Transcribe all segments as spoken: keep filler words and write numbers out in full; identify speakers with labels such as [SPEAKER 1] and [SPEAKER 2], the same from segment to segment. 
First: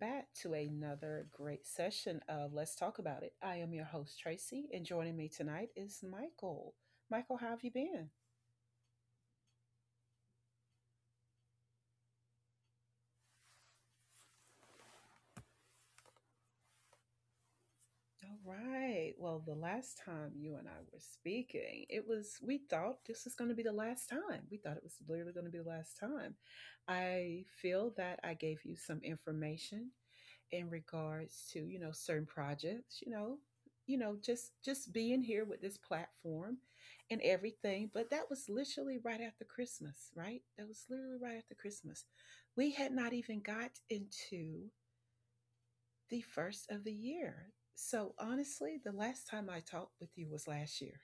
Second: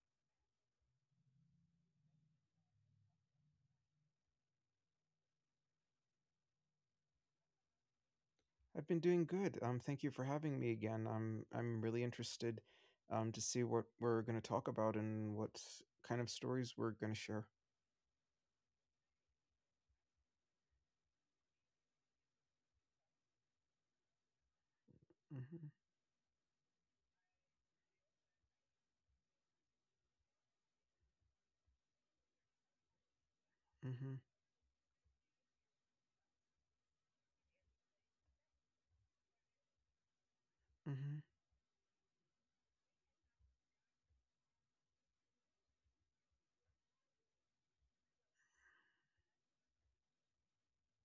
[SPEAKER 1] back to another great session of Let's Talk About It. I am your host, Tracy, and joining me tonight is Michael. Michael, how have you been?
[SPEAKER 2] I've been doing good. Um, thank you for having me again. I'm I'm really interested um, to see what we're going to talk about and what kind of stories we're going to share.
[SPEAKER 1] All right. Well, the last time you and I were speaking, it was, we thought this was going to be the last time. We thought it was literally going to be
[SPEAKER 2] hmm
[SPEAKER 1] the last time. I feel that I gave you some information in regards to you know certain projects, you know you know just just being here with this platform and everything. But that was literally right after Christmas. Right, that was literally
[SPEAKER 2] hmm
[SPEAKER 1] right after Christmas. We had not even got into the first of the year. So honestly, the last time I talked with you was last year.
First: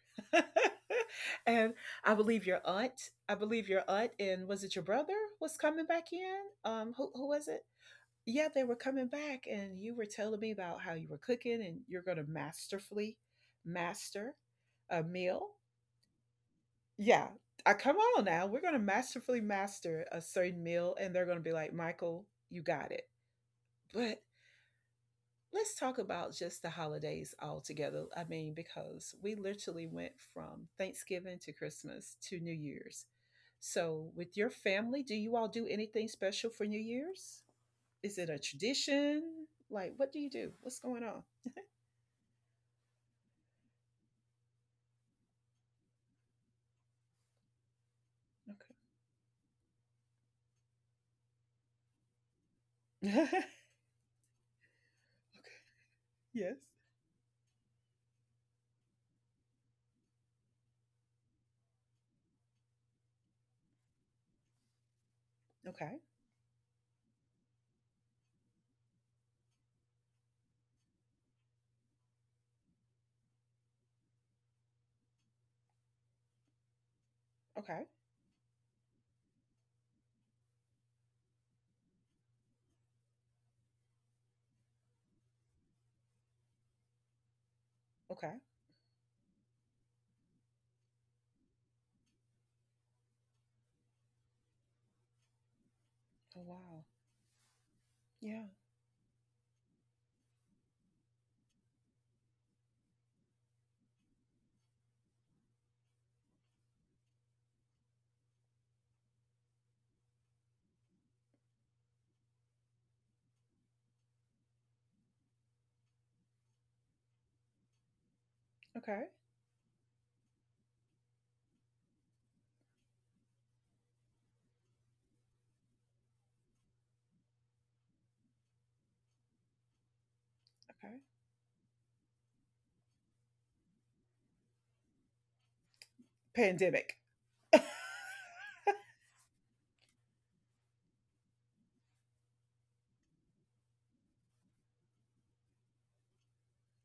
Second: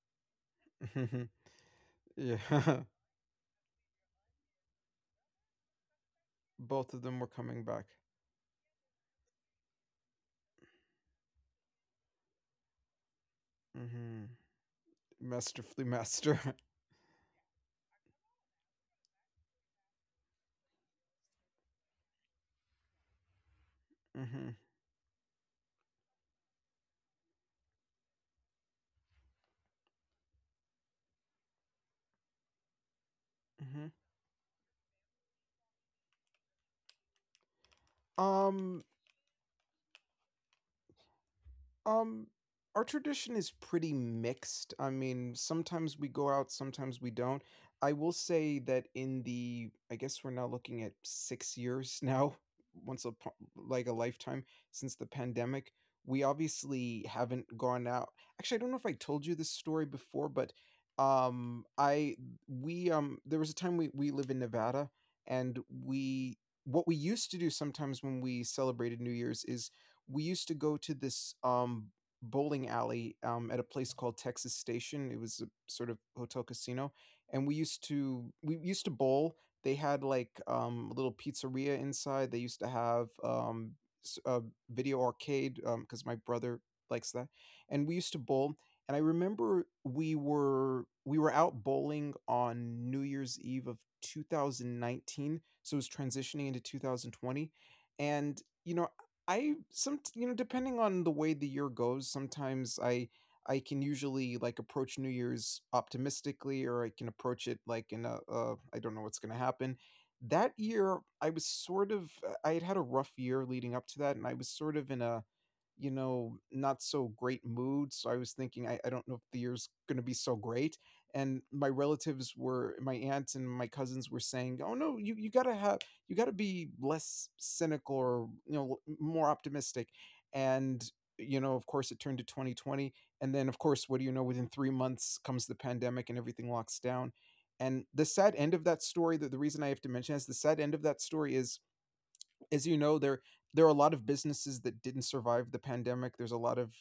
[SPEAKER 2] hmm
[SPEAKER 1] And I believe your
[SPEAKER 2] yeah,
[SPEAKER 1] aunt, I believe your aunt and was it your brother was coming back in. um
[SPEAKER 2] Both of
[SPEAKER 1] who,
[SPEAKER 2] them
[SPEAKER 1] who
[SPEAKER 2] were
[SPEAKER 1] was
[SPEAKER 2] coming
[SPEAKER 1] it?
[SPEAKER 2] back.
[SPEAKER 1] Yeah, they were coming back, and you were telling me about how you were cooking and you're going to masterfully
[SPEAKER 2] hmm
[SPEAKER 1] master a meal.
[SPEAKER 2] Masterfully master.
[SPEAKER 1] Yeah, I come on now. We're going to masterfully master a certain meal, and they're going to be like, Michael, you got it. But
[SPEAKER 2] hmm
[SPEAKER 1] let's talk about just the holidays altogether. I mean, because we literally went from Thanksgiving to Christmas to New Year's.
[SPEAKER 2] hmm
[SPEAKER 1] So, with your family, do you all do anything special for New Year's? Is it a
[SPEAKER 2] Um,
[SPEAKER 1] tradition? Like, what do you do? What's going on?
[SPEAKER 2] Um, our tradition is pretty mixed. I mean, sometimes we go out, sometimes we don't. I will say
[SPEAKER 1] Okay.
[SPEAKER 2] that in the, I guess we're now looking at six years now, once a
[SPEAKER 1] Okay.
[SPEAKER 2] like a lifetime since the pandemic. We
[SPEAKER 1] Yes.
[SPEAKER 2] obviously haven't gone out. Actually, I don't know if I told you this story before, but um, I we um there was a time we we live in Nevada, and
[SPEAKER 1] Okay.
[SPEAKER 2] we what we used to do sometimes when we celebrated New Year's is we used to go to this um, bowling alley um, at a place called Texas Station. It was a sort of hotel casino, and we
[SPEAKER 1] Okay.
[SPEAKER 2] used to we used to bowl. They had like um, a little pizzeria inside. They used to have um, s- a video arcade because my brother likes that, and we used to
[SPEAKER 1] Okay.
[SPEAKER 2] bowl. And I remember we were we were out bowling on New Year's Eve of two thousand nineteen, so it was
[SPEAKER 1] Oh
[SPEAKER 2] transitioning into
[SPEAKER 1] wow.
[SPEAKER 2] twenty twenty, and
[SPEAKER 1] Yeah.
[SPEAKER 2] you know I some you know, depending on the way the year goes, sometimes I I can usually like approach New Year's optimistically, or I can approach it like in a uh, I don't know what's going to happen. That year, I was sort of uh, I had had a rough year leading up to that, and I was sort of in a you know not so great mood. So I was thinking I, I
[SPEAKER 1] Okay.
[SPEAKER 2] don't know if the year's going to be so great. And my relatives were my aunt and my cousins were saying, "Oh no, you you got to have." You got to be less cynical or you know more optimistic, and
[SPEAKER 1] Okay.
[SPEAKER 2] you know of course it turned to twenty twenty, and then of course what do you know, within three months comes the pandemic and everything locks
[SPEAKER 1] Pandemic.
[SPEAKER 2] down.
[SPEAKER 1] Yes.
[SPEAKER 2] And the sad end of that story, the, the reason I have to mention is the sad end of that story is, as you know, there there are a lot of businesses that didn't survive the pandemic. There's a lot of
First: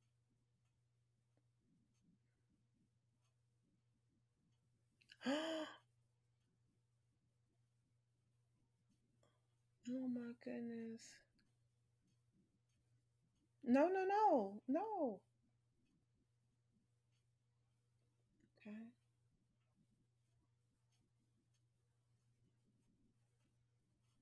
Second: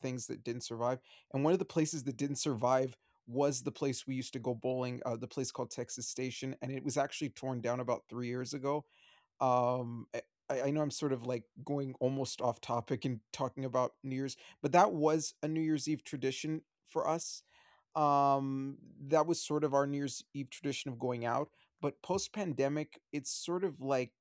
[SPEAKER 2] things that didn't survive, and one of the places that didn't survive was the place we used to go bowling, uh, the
[SPEAKER 1] Oh
[SPEAKER 2] place called Texas Station, and it was actually torn down about three years ago. Um,
[SPEAKER 1] my
[SPEAKER 2] I I know I'm
[SPEAKER 1] goodness.
[SPEAKER 2] sort of like going almost off topic and talking
[SPEAKER 1] No,
[SPEAKER 2] about
[SPEAKER 1] no,
[SPEAKER 2] New Year's,
[SPEAKER 1] no.
[SPEAKER 2] but that
[SPEAKER 1] No.
[SPEAKER 2] was a New Year's Eve tradition for us.
[SPEAKER 1] Okay.
[SPEAKER 2] Um, that was sort of our New Year's Eve tradition of going out. But post pandemic, it's sort of like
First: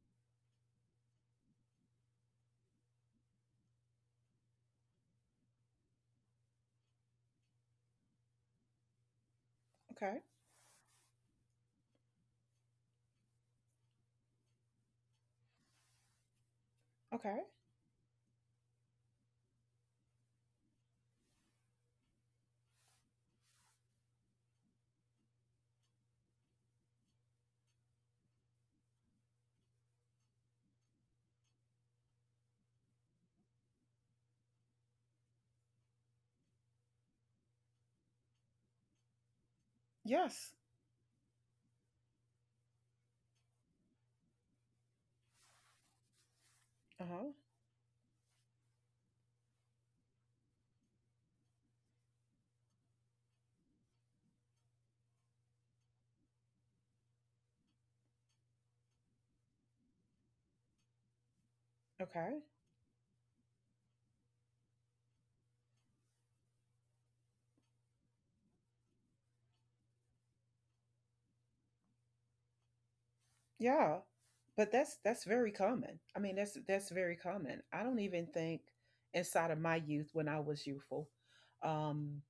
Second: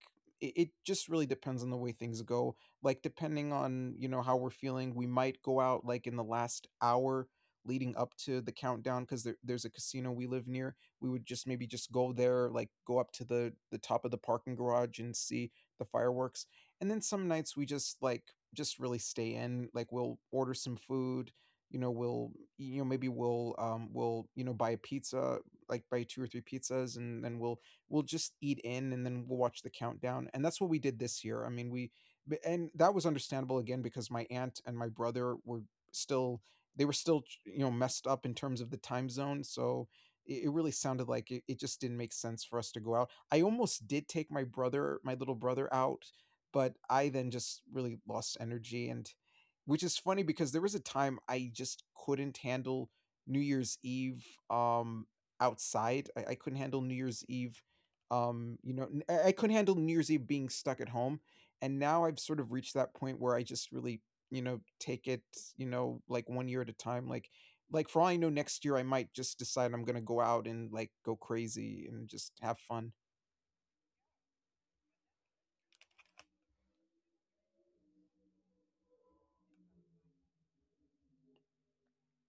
[SPEAKER 2] it, it just really depends on the way things go. Like depending on you know how we're feeling, we might go out like in the last hour leading up to the countdown because there, there's a casino
[SPEAKER 1] Okay.
[SPEAKER 2] we live near. We would just maybe just go there, like go up to the the top of the parking garage and see the fireworks. And then some
[SPEAKER 1] Okay.
[SPEAKER 2] nights we just like just really stay in. Like we'll order some food. You know, we'll you know maybe we'll um we'll you know buy a pizza, like buy two or three pizzas, and then we'll we'll just eat in, and then we'll watch the countdown. And that's what we did this year. I mean, we b- and that was understandable again because my aunt and my brother were still they were still ch- you know messed up in terms of the time zone, so it, it
[SPEAKER 1] Yes.
[SPEAKER 2] really sounded like it, it just didn't make sense for us to go out. I almost did take my brother, my little brother, out, but I then
[SPEAKER 1] Uh-huh.
[SPEAKER 2] just really lost energy. And which is funny because there was a time I just couldn't handle New Year's Eve um, outside. I, I couldn't handle New Year's Eve. Um, you know, n- I I couldn't handle New Year's Eve being stuck at home. And now I've
[SPEAKER 1] Okay.
[SPEAKER 2] sort of reached that point where I just really, you know, take it, you know, like one year at a time. Like like for all I know, next year I might just decide I'm gonna go out and like go crazy and just have fun.
[SPEAKER 1] Yeah. But that's that's very common. I mean, that's that's very common. I don't even think inside of my youth when I was youthful, um,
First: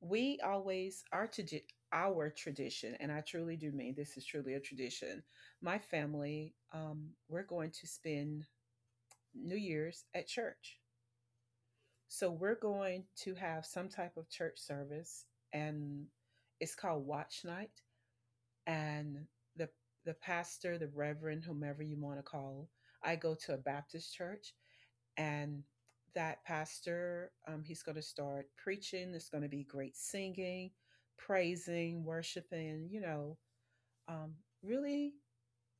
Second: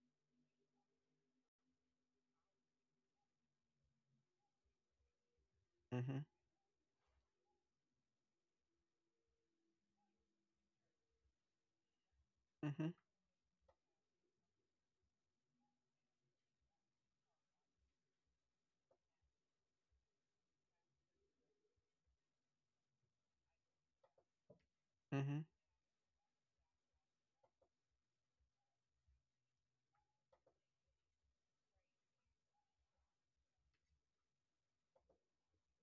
[SPEAKER 1] we always our tradi- our tradition, and I truly do mean this is truly a tradition. My
[SPEAKER 2] Mhm.
[SPEAKER 1] family, um, we're going to spend New Year's at church. So we're
[SPEAKER 2] Mhm.
[SPEAKER 1] going to have some type of church service, and it's called watch night. And the the pastor, the reverend, whomever you want to call, I go to a Baptist church.
[SPEAKER 2] Mhm.
[SPEAKER 1] And that pastor, um, he's going to start preaching, there's going to be great singing, praising, worshiping, you know, um, really,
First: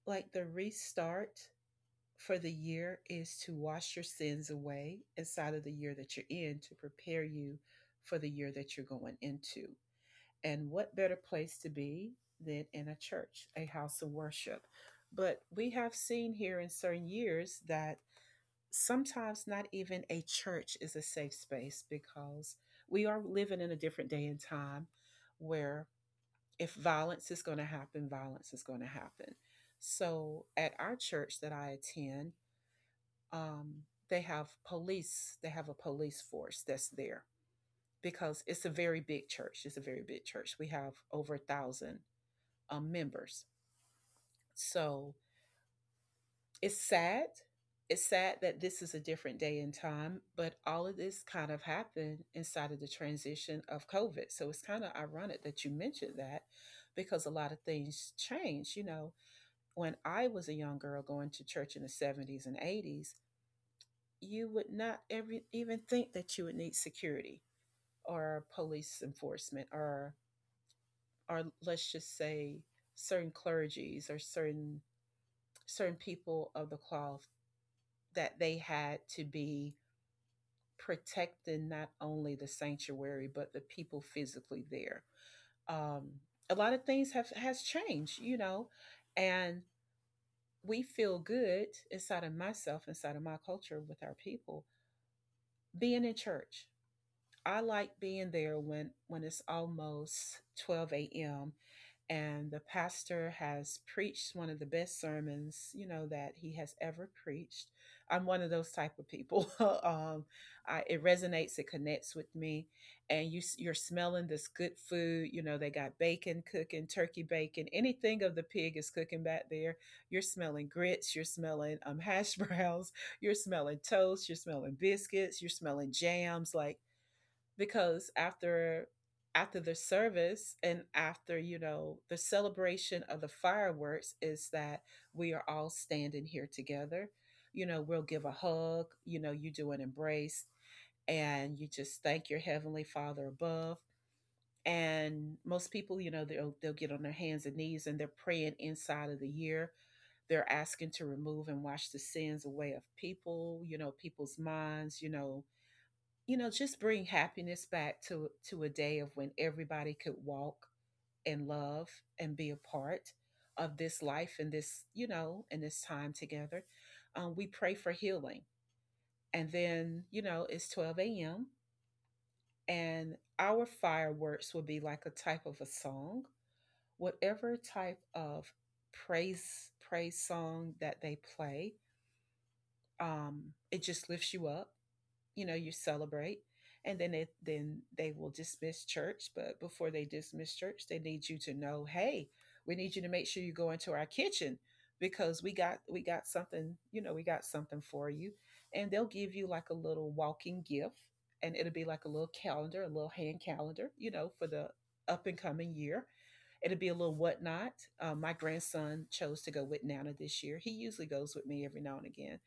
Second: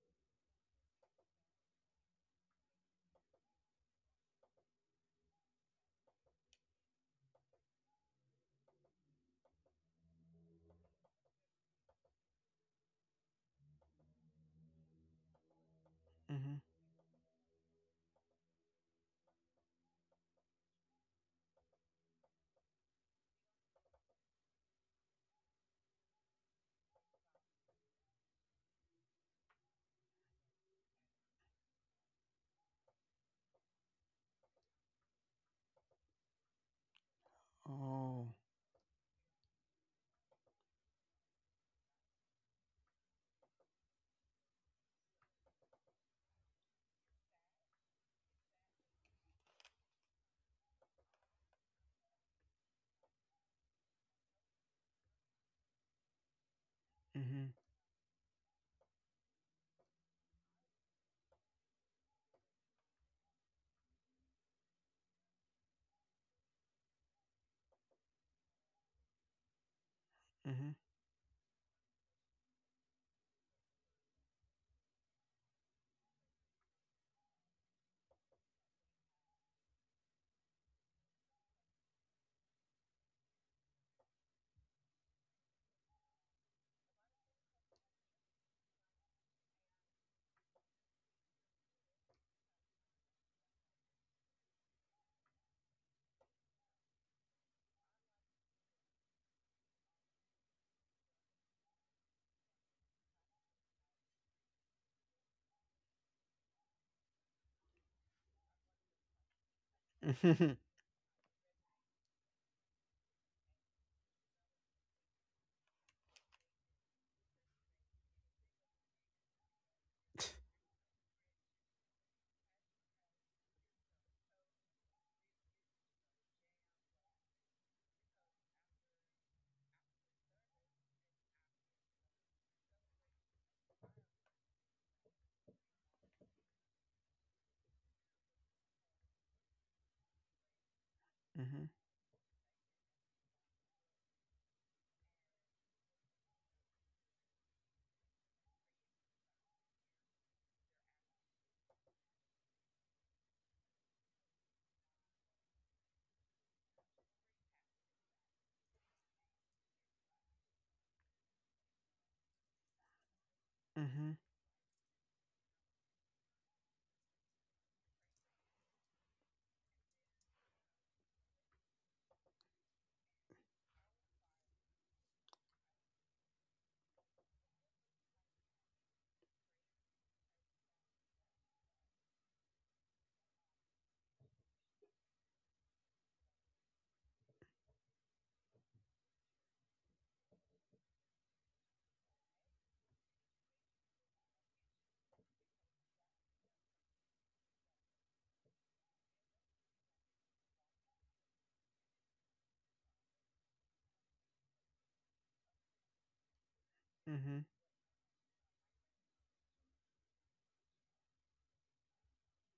[SPEAKER 1] like the restart for the year is to wash your sins away inside of the year that you're in to prepare you for the year that you're going into. And what better place to be than in a church, a house of worship? But we have seen
[SPEAKER 2] Mhm.
[SPEAKER 1] here in certain years that sometimes not even a church is a safe space, because we are living in a different day and time where if violence is going to happen, violence is going to happen. So at our church that I attend, um, they have police, they have a police force that's there,
[SPEAKER 2] Oh.
[SPEAKER 1] because it's a very big church. It's a very big church. We have over a thousand um, members. So it's sad. It's sad that this is a different day and time, but all of this kind of happened inside of the transition of COVID. So it's kind of ironic that you mentioned that, because a
[SPEAKER 2] Mhm,
[SPEAKER 1] lot of things changed. You know, when I was a young girl going to church in the seventies and eighties, you would not every, even think that you would need security or police enforcement, or
[SPEAKER 2] mhm,
[SPEAKER 1] or let's just say certain clergies or certain, certain people of the cloth, that they had to be protecting not only the sanctuary but the people physically there. Um, a lot of things have has changed, you know, and we feel good inside of myself, inside of my culture, with our people being in church. I like being there when when it's almost twelve a m and the pastor has preached one of the best sermons, you know, that he has ever preached. I'm one of those type of people. um, I, it resonates, it connects with me, and you s- you're smelling this good food. You know, they got bacon cooking, turkey bacon, anything of the pig is cooking back there. You're smelling grits, you're smelling um, hash browns, you're smelling toast, you're smelling biscuits, you're smelling jams, like, because after after the service and after, you know, the celebration of the fireworks, is that we are all standing here together. You know, we'll give a hug, you know, you do an embrace,
[SPEAKER 2] mhm,
[SPEAKER 1] and
[SPEAKER 2] mhm,
[SPEAKER 1] you just thank your Heavenly Father above. And most people, you know, they'll, they'll get on their hands and knees and they're praying inside of the year, they're asking to remove and wash the sins away of people, you know, people's minds, you know, you know just bring happiness back to to a day of when everybody could walk and love and be a part of this
[SPEAKER 2] mhm.
[SPEAKER 1] life and this, you know, and this time together. um, we pray for healing. And then, you know, it's twelve a.m. and our fireworks will be like a type of a song, whatever type of praise praise song that they play. um, it just lifts you up. You know, you celebrate, and then it then they will dismiss church. But before they dismiss church, they need you to know, hey, we need you to make sure you go into our kitchen, because we got, we got something, you know, we got something for you. And they'll give you like a little walking gift, and it'll be like a little calendar, a little hand calendar, you know, for the up and coming year. It'll be a little
[SPEAKER 2] Mhm.
[SPEAKER 1] whatnot. um, my grandson chose to go with Nana this year. He usually goes with me every now and again,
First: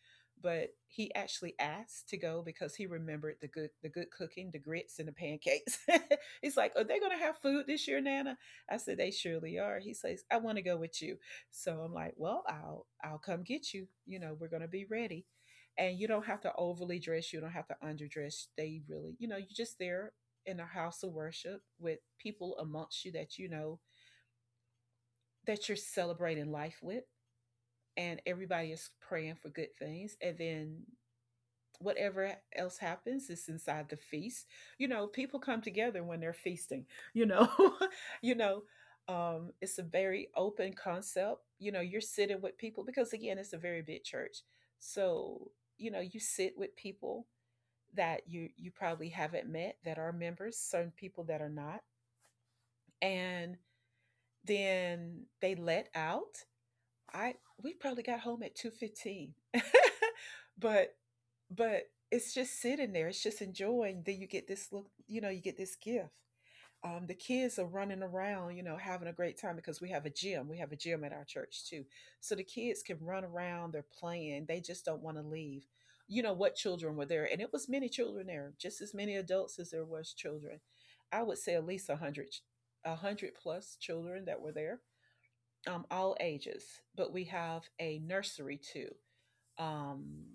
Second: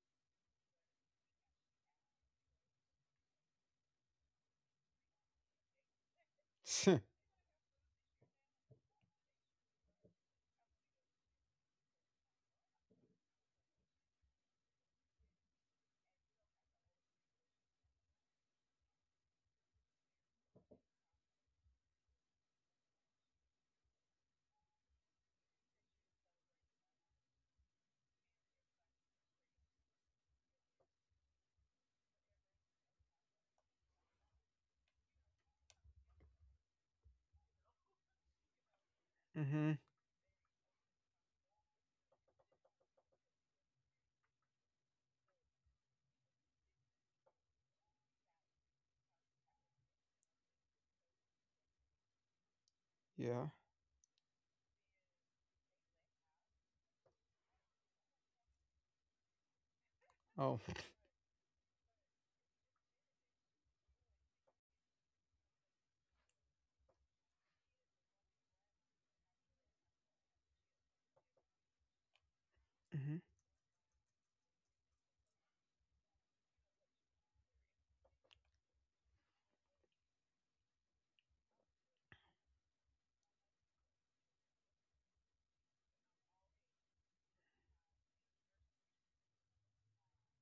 [SPEAKER 1] but he actually asked to go because he remembered the good, the good cooking, the grits and the pancakes. He's like, "Are they going to have food this year, Nana?" I said, "They surely are." He says, "I want to go with you." So I'm like, "Well, I'll I'll come get you. You know, we're going to be ready." And you don't have to overly dress, you don't have to underdress. They really, you know, you're just there in a house of worship with people amongst you that you know, that you're celebrating life with, and everybody is praying for good things. And then whatever else happens is inside the feast. You know, people come together when they're feasting, you know. You know, um
[SPEAKER 2] Mhm.
[SPEAKER 1] it's a very open concept. You know, you're sitting with people, because again, it's a very big church. So, you know, you sit with people that you you probably haven't met, that are members, certain people that are not.
[SPEAKER 2] Yeah.
[SPEAKER 1] And then they let out. I We probably got home at two fifteen.
[SPEAKER 2] Oh.
[SPEAKER 1] But but it's just sitting there. It's just enjoying. Then you get this look, you know, you get this gift. Um, the kids are running around, you know, having a great time, because we have a gym. We have a gym at our church too. So the kids can
[SPEAKER 2] Mhm.
[SPEAKER 1] run around, they're playing, they just don't want to leave. You know what, children were there, and it was many children there, just as many adults as there was children. I would say at least a hundred, a hundred plus children that were there, um, all ages. But we have a nursery too, um,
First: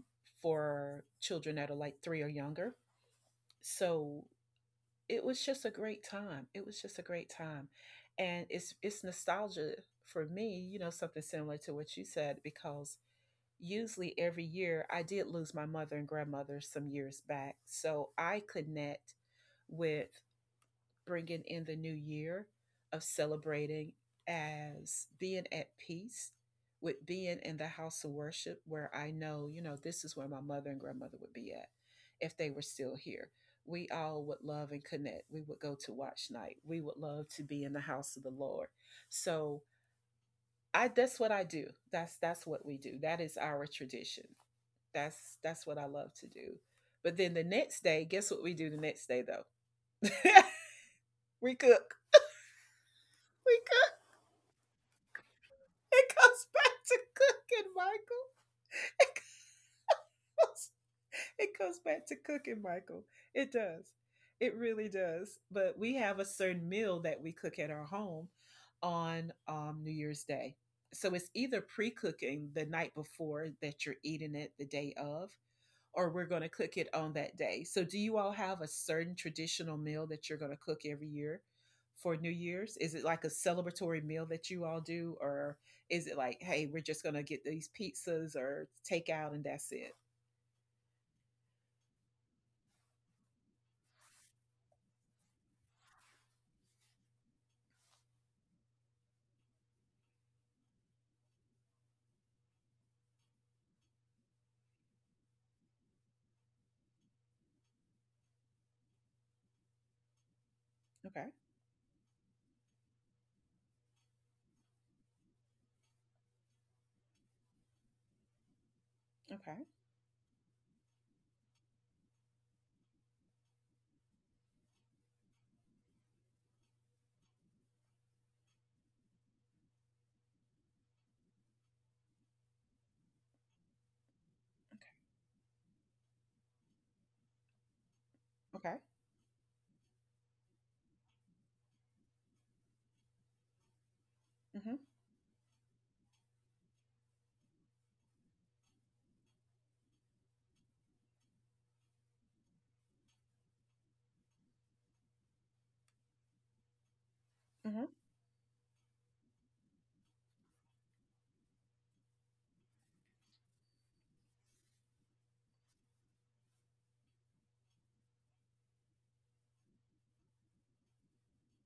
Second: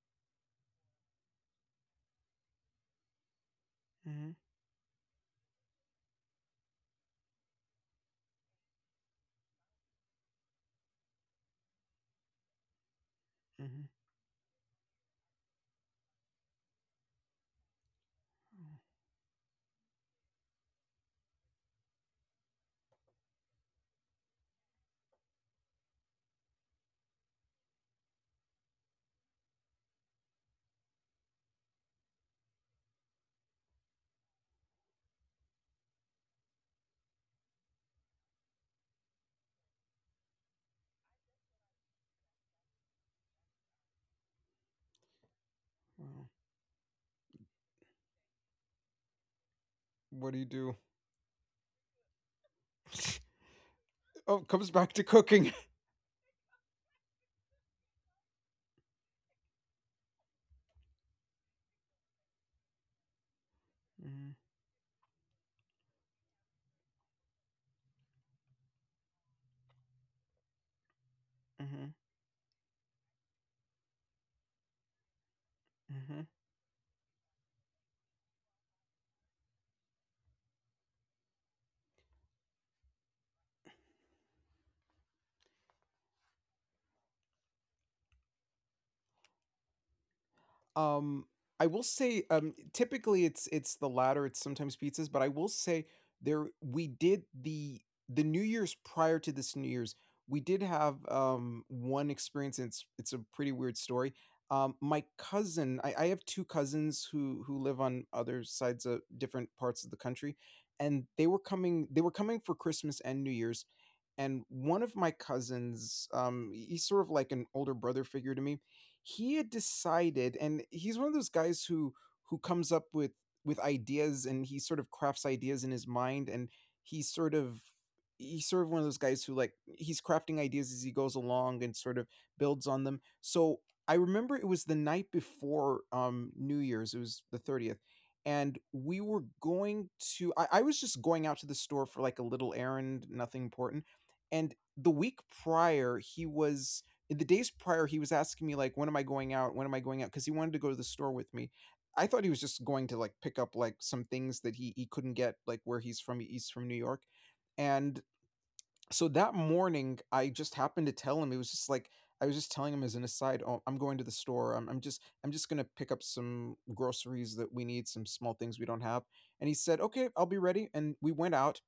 [SPEAKER 1] for children that are like three or younger. So
[SPEAKER 2] Mhm.
[SPEAKER 1] it was just a great time. It was just a great time, and it's it's nostalgia for me. You know, something similar to what you said, because
[SPEAKER 2] Mhm.
[SPEAKER 1] usually every year, I did lose my mother and grandmother some years back, so I connect with bringing in the new year of celebrating, as being at peace with being in the house of worship, where I know, you know, this is where my mother and grandmother would be at if they were still here. We all would love and connect. We would go to watch night. We would love to be in the house of the Lord. So I that's what I do. That's that's what we do. That is our tradition. That's that's what I love
[SPEAKER 2] Wow.
[SPEAKER 1] to do. But then the next day, guess what we do the next day though?
[SPEAKER 2] What do you do?
[SPEAKER 1] We cook. We cook.
[SPEAKER 2] Oh, comes back to cooking.
[SPEAKER 1] It goes back to cooking, Michael. It goes, it goes back to cooking, Michael. It does.
[SPEAKER 2] Mhm.
[SPEAKER 1] It really does. But we have a certain meal that we cook at our home on, um, New Year's Day. So it's either pre
[SPEAKER 2] Mhm.
[SPEAKER 1] cooking the night before that you're eating it the day of, or we're
[SPEAKER 2] Mhm.
[SPEAKER 1] going to cook it on that day. So, do you all have a certain traditional meal that you're going to cook every year for New Year's? Is it like a celebratory meal that you all do, or is it like, hey, we're just going to get these pizzas or takeout and that's it?
[SPEAKER 2] Um, I will say, um, typically it's it's the latter. It's sometimes pizzas, but I will say there we did the the New Year's prior to this New Year's, we did have, um, one experience, and it's it's a pretty weird story. Um, my cousin, I I have two cousins who who live on other sides of different parts of the country, and
[SPEAKER 1] Okay,
[SPEAKER 2] they were coming they were coming for Christmas and New Year's, and one of my cousins, um, he he's sort of like an older brother figure to me. He had
[SPEAKER 1] okay,
[SPEAKER 2] decided, and he's one of those guys who who comes up with with ideas, and he sort of crafts ideas in his mind, and he's sort of he's sort of one of those guys who like he's crafting ideas as he goes along and sort of builds on them. So I remember it was the night before um New Year's. It was the thirtieth, and
[SPEAKER 1] okay, okay.
[SPEAKER 2] we were going to, I, I was just going out to the store for like a little errand, nothing important. And
[SPEAKER 1] Mm-hmm,
[SPEAKER 2] the week prior he was, in the days prior he was asking me like when am I going out, when am I going out, because he wanted to go to the store with me. I thought he was just going to like pick up like some things that he he couldn't get like where he's from. He's from New York.
[SPEAKER 1] mm-hmm,
[SPEAKER 2] And so that morning I just happened to tell him. It was just like I was just telling him as an aside, oh, I'm going to the store, i'm, I'm just I'm just going to pick up some groceries that we need, some small things we don't have. And he said okay, I'll be ready, and we went out.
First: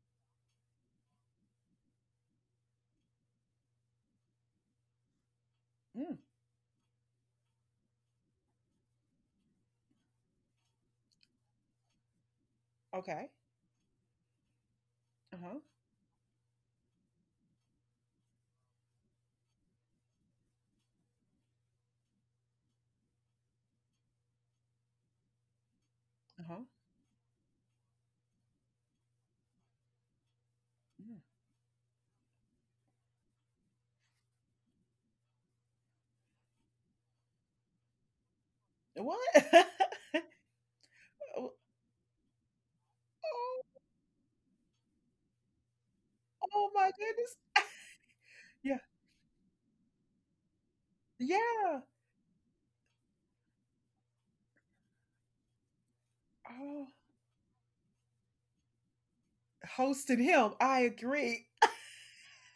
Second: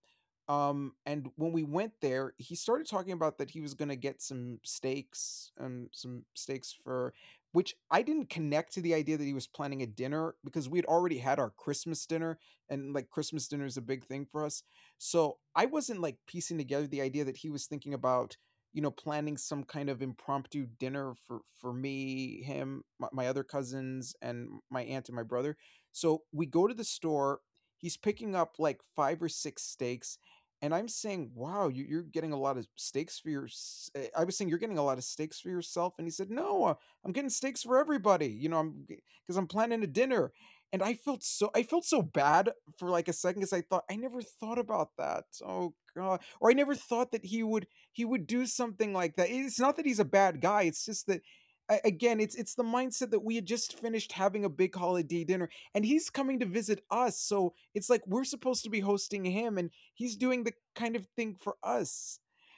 [SPEAKER 2] um, And when we went there, he started talking about that he was gonna get some steaks, um,
[SPEAKER 1] mm.
[SPEAKER 2] some steaks for which I didn't connect to the idea that he was planning a dinner, because we had already had our Christmas dinner, and like
[SPEAKER 1] Okay.
[SPEAKER 2] Christmas dinner is a big thing for us. So
[SPEAKER 1] Uh huh.
[SPEAKER 2] I wasn't like piecing together the idea that he was thinking about, you know, planning some kind of impromptu dinner for for me, him, my, my other cousins, and my aunt and my brother. So we
[SPEAKER 1] Uh huh.
[SPEAKER 2] go to the store. He's picking up like five or six steaks, and I'm
[SPEAKER 1] Mm.
[SPEAKER 2] saying, "Wow, you you're getting a lot of steaks for your eh," I was saying, "You're getting a lot of steaks for yourself," and he said, "No, uh, I'm getting steaks for everybody, you know, I'm because 'cause I'm
[SPEAKER 1] What?
[SPEAKER 2] planning a dinner." And I felt so
[SPEAKER 1] Oh,
[SPEAKER 2] I felt so bad for, like, a second because I thought, "I never thought about that. Oh god." Or I
[SPEAKER 1] oh
[SPEAKER 2] never
[SPEAKER 1] my
[SPEAKER 2] thought that
[SPEAKER 1] goodness.
[SPEAKER 2] he would he would do
[SPEAKER 1] Yeah.
[SPEAKER 2] something like that. It's not that he's a bad guy, it's just that a
[SPEAKER 1] Yeah.
[SPEAKER 2] again, it's it's the mindset that we had just finished having a big holiday dinner, and he's coming to visit
[SPEAKER 1] Oh,
[SPEAKER 2] us, so it's like we're supposed to be hosting him, and he's
[SPEAKER 1] hosting
[SPEAKER 2] doing the
[SPEAKER 1] him. I
[SPEAKER 2] kind of thing
[SPEAKER 1] agree.
[SPEAKER 2] for us.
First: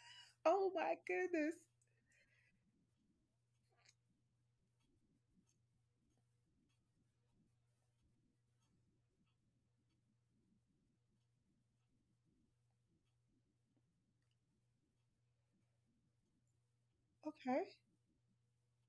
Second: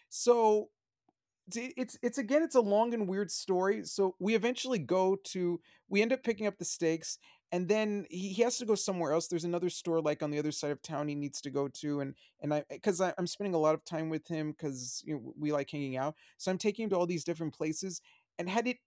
[SPEAKER 2] So
[SPEAKER 1] Oh my goodness.
[SPEAKER 2] it's it's again, it's a long and weird story, so we eventually go to we end up picking up the steaks, and then he, he has to go somewhere else. There's another store like on the other side of town he needs to go to, and and I, because I'm spending a lot of time with him because you know, we like hanging out, so I'm taking him to all these different
[SPEAKER 1] Okay.
[SPEAKER 2] places. And had it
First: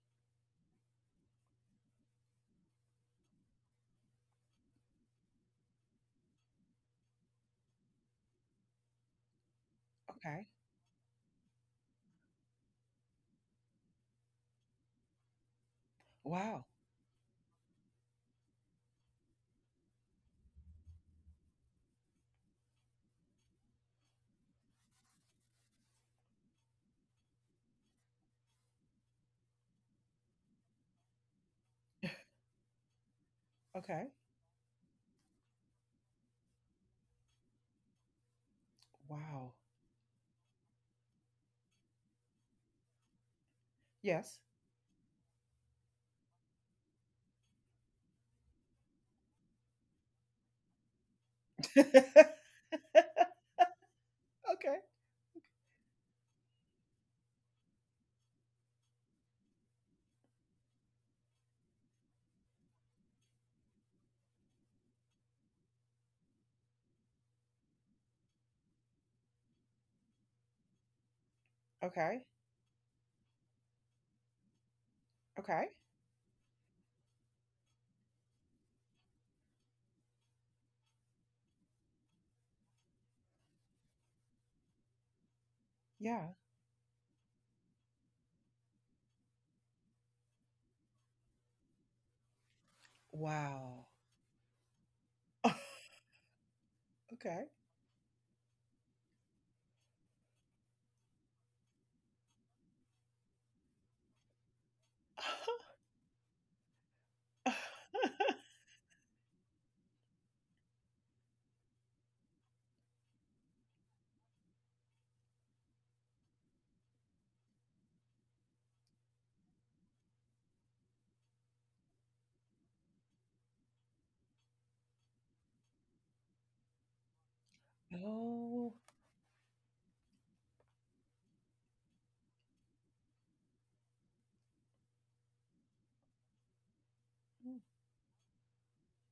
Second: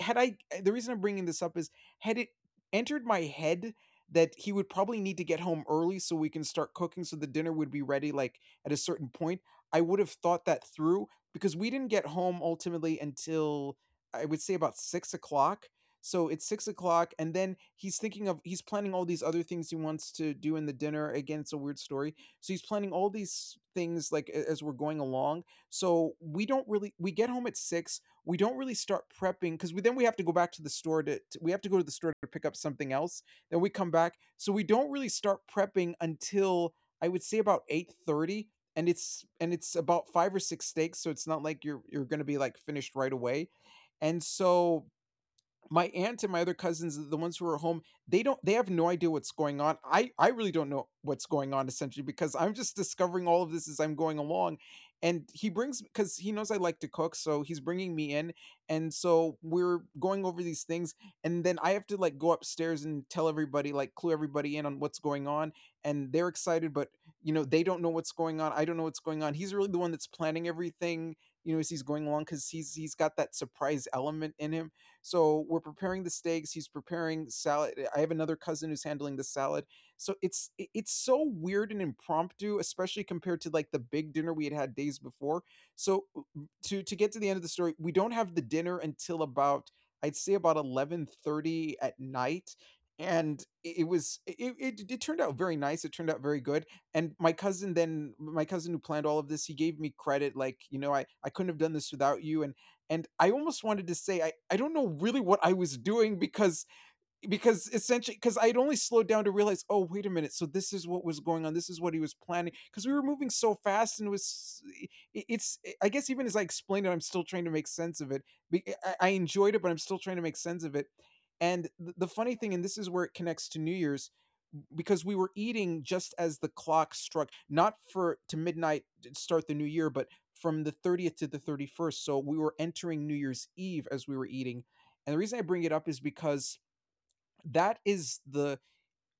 [SPEAKER 2] had I eh, the reason I'm bringing this up is, had it entered my head that he would probably need to get home early so we can start cooking so the dinner would be ready like at a certain point, I would have thought
[SPEAKER 1] Okay.
[SPEAKER 2] that through, because we didn't get home ultimately until I would say about six o'clock. So it's
[SPEAKER 1] Wow.
[SPEAKER 2] six o'clock, and then he's thinking of he's planning all these other things he wants to do in the dinner. Again, it's a weird story. So he's planning all these things like a- as we're going along. So we don't really we get home at six. We don't really start prepping because we then we have to go back to the store to to- we have to go to the store to pick up something else. Then we come
[SPEAKER 1] Okay.
[SPEAKER 2] back, so we don't really start prepping until, I would say, about eight thirty, and it's and
[SPEAKER 1] Wow.
[SPEAKER 2] it's about five or six steaks, so it's not like you're you're going to be like finished right away. And
[SPEAKER 1] Yes.
[SPEAKER 2] so my aunt and my other cousins, the ones who are home, they don't they have no idea what's going on. I i really don't know what's going on, essentially,
[SPEAKER 1] Okay.
[SPEAKER 2] because I'm just discovering all of this as I'm going along. And he brings because he knows I like to cook, so he's bringing me in. And so we're going over these things, and then I have to like go upstairs and tell everybody, like clue everybody in on what's going on. And they're excited, but you know, they don't know what's going on. I don't know what's going on. He's really the one that's planning everything, you know, as he's going along,
[SPEAKER 1] Okay.
[SPEAKER 2] because he's he's got that surprise element in him. So we're
[SPEAKER 1] Okay.
[SPEAKER 2] preparing the steaks. He's preparing salad. I have another cousin who's handling the salad. So it's it's so weird and impromptu, especially compared to like the big dinner we had had days before. So,
[SPEAKER 1] Yeah.
[SPEAKER 2] to to get to the end of the story, we don't have the dinner until about, I'd say, about eleven thirty at night. And it it
[SPEAKER 1] Wow.
[SPEAKER 2] was it, it it turned out very nice. It turned out very good. And my
[SPEAKER 1] Okay.
[SPEAKER 2] cousin then my cousin who planned all of this, he gave me credit, like, you know, i i couldn't have done this without you. And and I almost wanted to say I, I don't know really what I was doing, because because essentially, because I'd only slowed down to realize, oh, wait a minute, so this is what was going on, this is what he was planning, because we were moving so fast. And it was it's, I guess, even as I explained it, I'm still trying to make sense of it. I enjoyed it, but I'm still trying to make sense of it. And the funny thing, and this is where it connects to New Year's, because we were eating just as the clock struck, not for to
[SPEAKER 1] Oh.
[SPEAKER 2] midnight to start the new year, but from the thirtieth to the thirty-first. So we were entering New Year's Eve as we were eating. And the reason I bring it up is because
[SPEAKER 1] mm,
[SPEAKER 2] that is the